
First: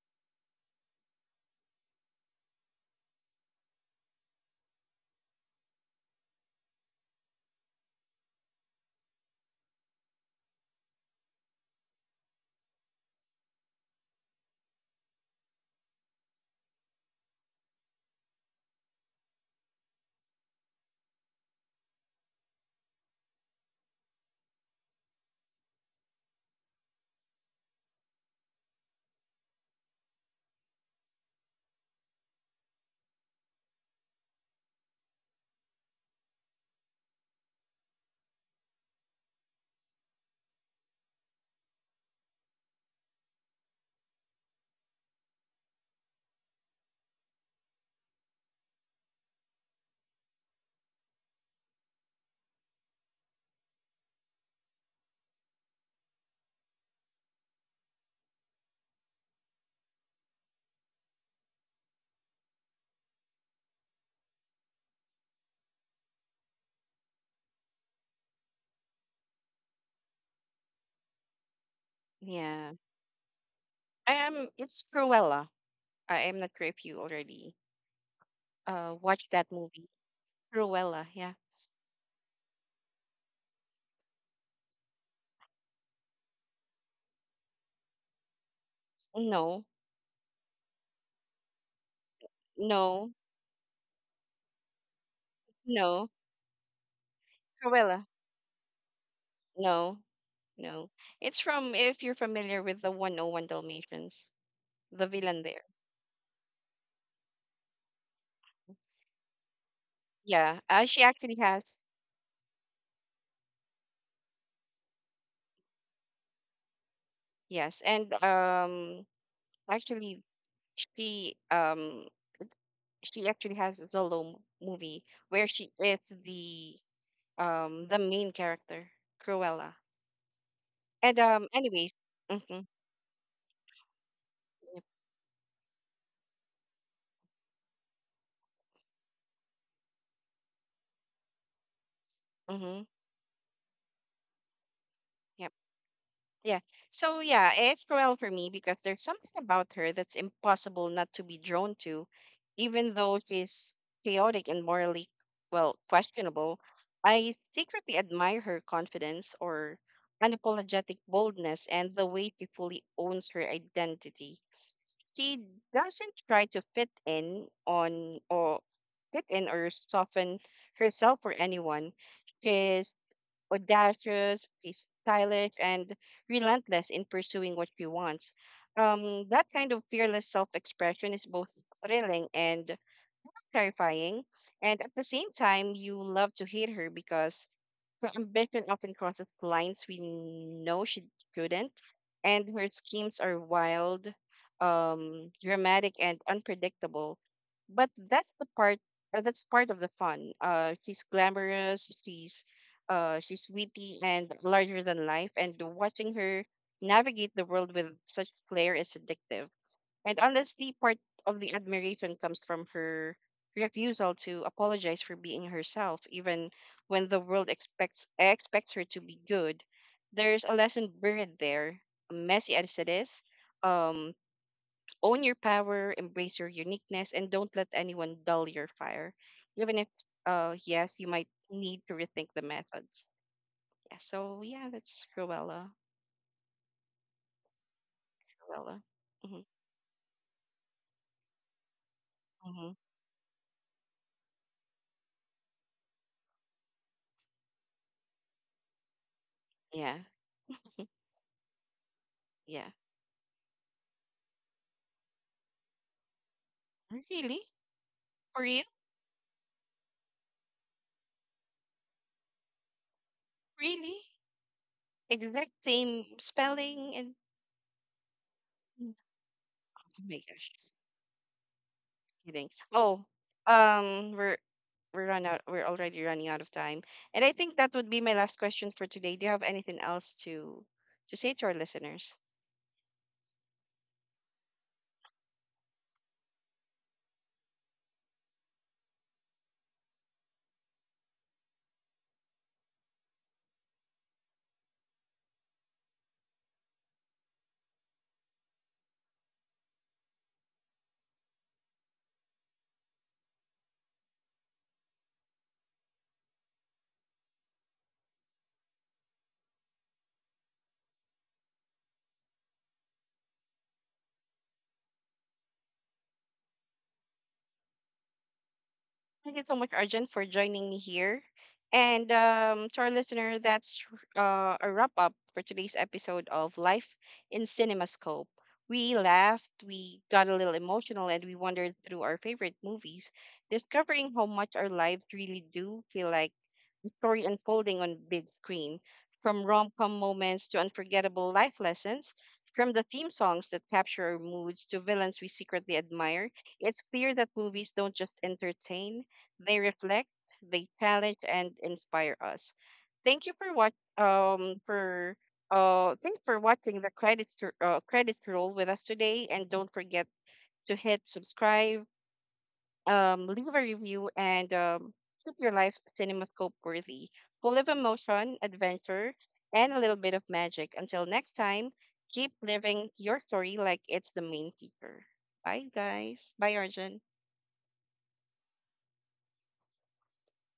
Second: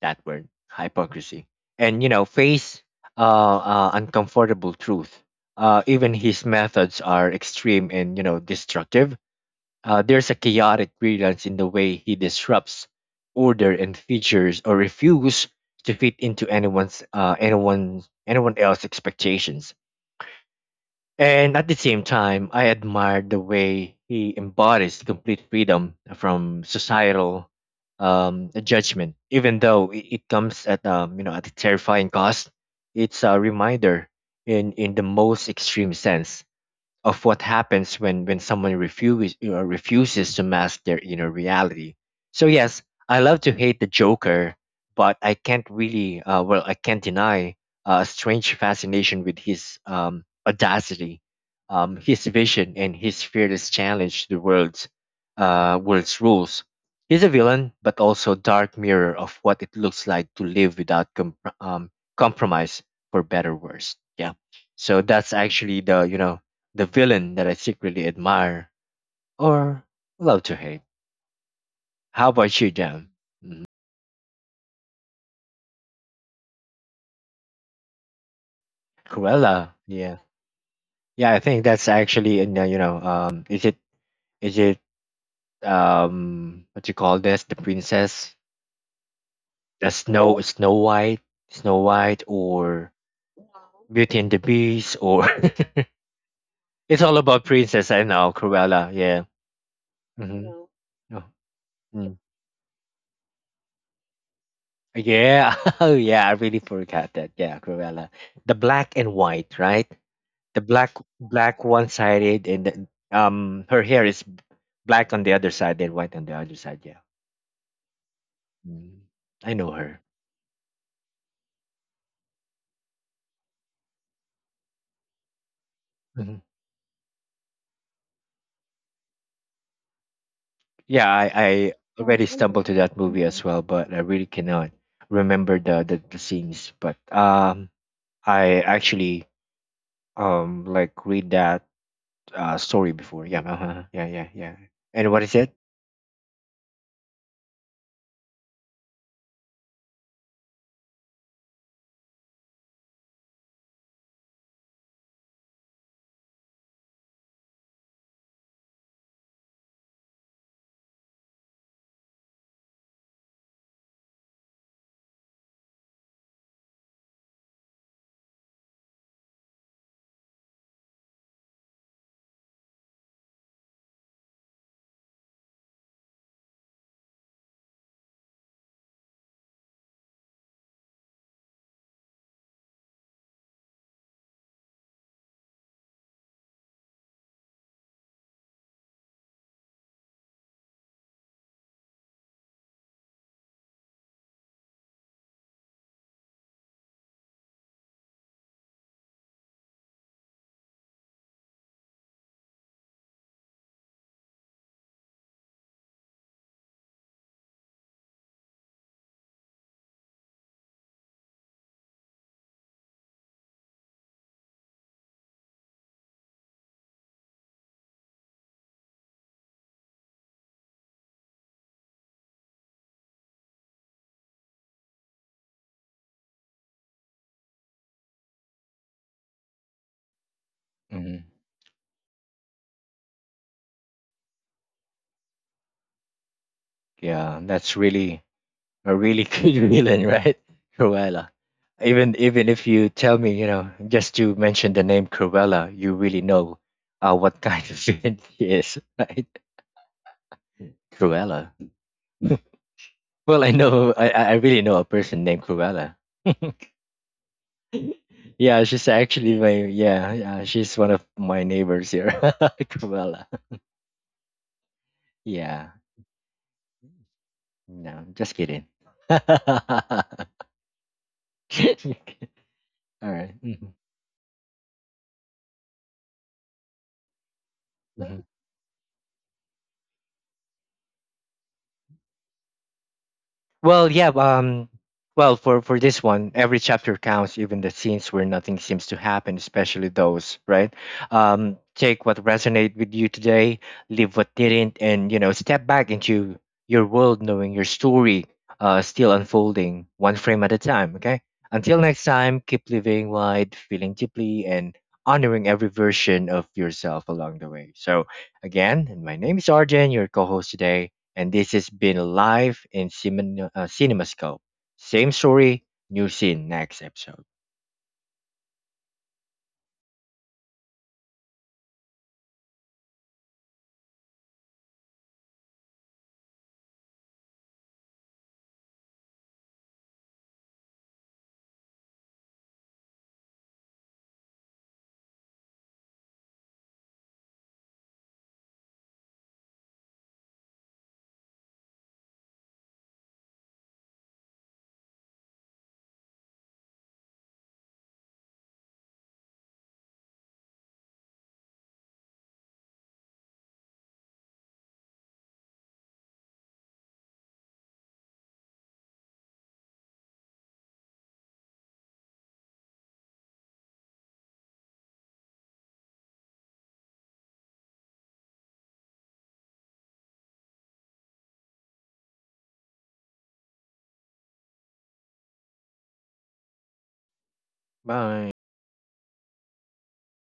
B: that word, hypocrisy, and you know, face uncomfortable truth. Even his methods are extreme and destructive. There's a chaotic brilliance in the way he disrupts order and features, or refuse to fit into anyone else's expectations. And at the same time, I admire the way he embodies complete freedom from societal judgment, even though it comes at, at a terrifying cost. It's a reminder, in the most extreme sense, of what happens when someone refuses, refuses to mask their inner reality. So yes, I love to hate the Joker, but I can't deny a strange fascination with his audacity, his vision, and his fearless challenge to the world's world's rules. He's a villain, but also a dark mirror of what it looks like to live without um, compromise, for better or worse. Yeah. So that's actually the you know the villain that I secretly admire or love to hate. How about you,
A: Yeah,
B: Jam? Mhm.
A: I am. It's Cruella. I am not sure if you already watched that
B: Cruella,
A: movie.
B: yeah,
A: Cruella. Yeah.
B: yeah. I think that's actually in, is it, is it what you call this, the princess,
A: No,
B: the Snow White, Snow White, or
A: no,
B: Beauty and the Beast, or
A: no.
B: it's all about princess.
A: Cruella.
B: I know Cruella, yeah.
A: No.
B: hmm
A: No.
B: Oh,
A: It's from, if you're
B: mm.
A: familiar with the 101 Dalmatians, the villain
B: Yeah.
A: there.
B: Oh, yeah. I really forgot that. Yeah, Cruella. The black and white, right?
A: Yeah,
B: The black,
A: she actually has.
B: one sided, and then her hair is black on the other side and white on the other side. Yeah.
A: Yes, and
B: Mm. I know her.
A: actually she um she actually has a movie where she is
B: Mhm.
A: the the main character, Cruella.
B: yeah
A: And um,
B: I
A: anyways,
B: already
A: mhm.
B: stumbled to that movie as well, but I really cannot
A: Yep.
B: remember the scenes. But I actually, like, read that
A: Mhm.
B: story before. Yeah, uh-huh. Yeah, yeah, yeah. And what is
A: Yep.
B: it?
A: Yeah. So yeah, it's Cruel for me because there's something about her that's impossible not to be drawn to, even though she's chaotic and morally, well, questionable. I secretly admire her confidence or unapologetic boldness and the way she fully owns her identity. She doesn't try to fit in or soften herself for anyone. Audacious, she's stylish, and relentless in pursuing what she wants. That kind of fearless self expression is both thrilling and terrifying, and at the same time, you love to hate her because her ambition often crosses lines we know she couldn't, and her schemes are wild, dramatic, and unpredictable. But that's the part. That's part of the fun. She's glamorous. She's witty and larger than life. And watching her navigate the world with such flair is addictive and, honestly, part of the admiration comes from her refusal to apologize for being herself, even when the world expects her to be good. There's a lesson buried there, messy as it is. Um, own your power, embrace your uniqueness, and don't let anyone dull your fire. Even if, yes, you
B: hmm
A: might need to rethink the methods. Yeah. So yeah, that's Cruella.
B: yeah, that's really
A: Cruella.
B: a really
A: Mm-hmm.
B: good villain, right? Cruella. Even
A: Mm-hmm.
B: if you tell me, you know, just to mention the name Cruella, you really know what kind of villain he is, right?
A: Yeah.
B: Cruella.
A: Yeah.
B: Well, I know, I really know a person named Cruella.
A: Really? For real?
B: Yeah, she's actually my, yeah, yeah, she's one of my neighbors here, Cruella.
A: Really? Exact
B: Yeah,
A: same spelling, and
B: no, just kidding.
A: oh
B: All
A: my gosh, kidding. Oh,
B: right. Mm-hmm.
A: um we're we're already running out of time, and I think that would be my last question for today. Do you have anything else to say to our listeners?
B: Well, yeah. Well, for this one, every chapter counts, even the scenes where nothing seems to happen, especially those, right? Take what resonated with you today, leave what didn't, and, you know, step back into your world, knowing your story still unfolding, one frame at a time. Okay. Until next time, keep living wide, feeling deeply, and honoring every version of yourself along the way. So, again, and my name is Arjen, your co-host today, and this has been Live in Cinemascope. Same story, new scene next episode.
A: Thank you so much, Arjun, for joining me here. And to our listener, that's a wrap up for today's episode of Life in CinemaScope. We laughed, we got a little emotional, and we wandered through our favorite movies, discovering how much our lives really do feel like the story unfolding on big screen. From rom com moments to unforgettable life lessons, from the theme songs that capture our moods to villains we secretly admire, it's clear that movies don't just entertain, they reflect, they challenge, and inspire us. Thank you for what for Thanks for watching the credits roll with us today, and don't forget to hit subscribe, leave a review, and keep your life cinemascope worthy, full of emotion, adventure, and a little bit of magic. Until next time, keep living your story like it's the main feature. Bye, guys. Bye, Arjun.
B: Bye.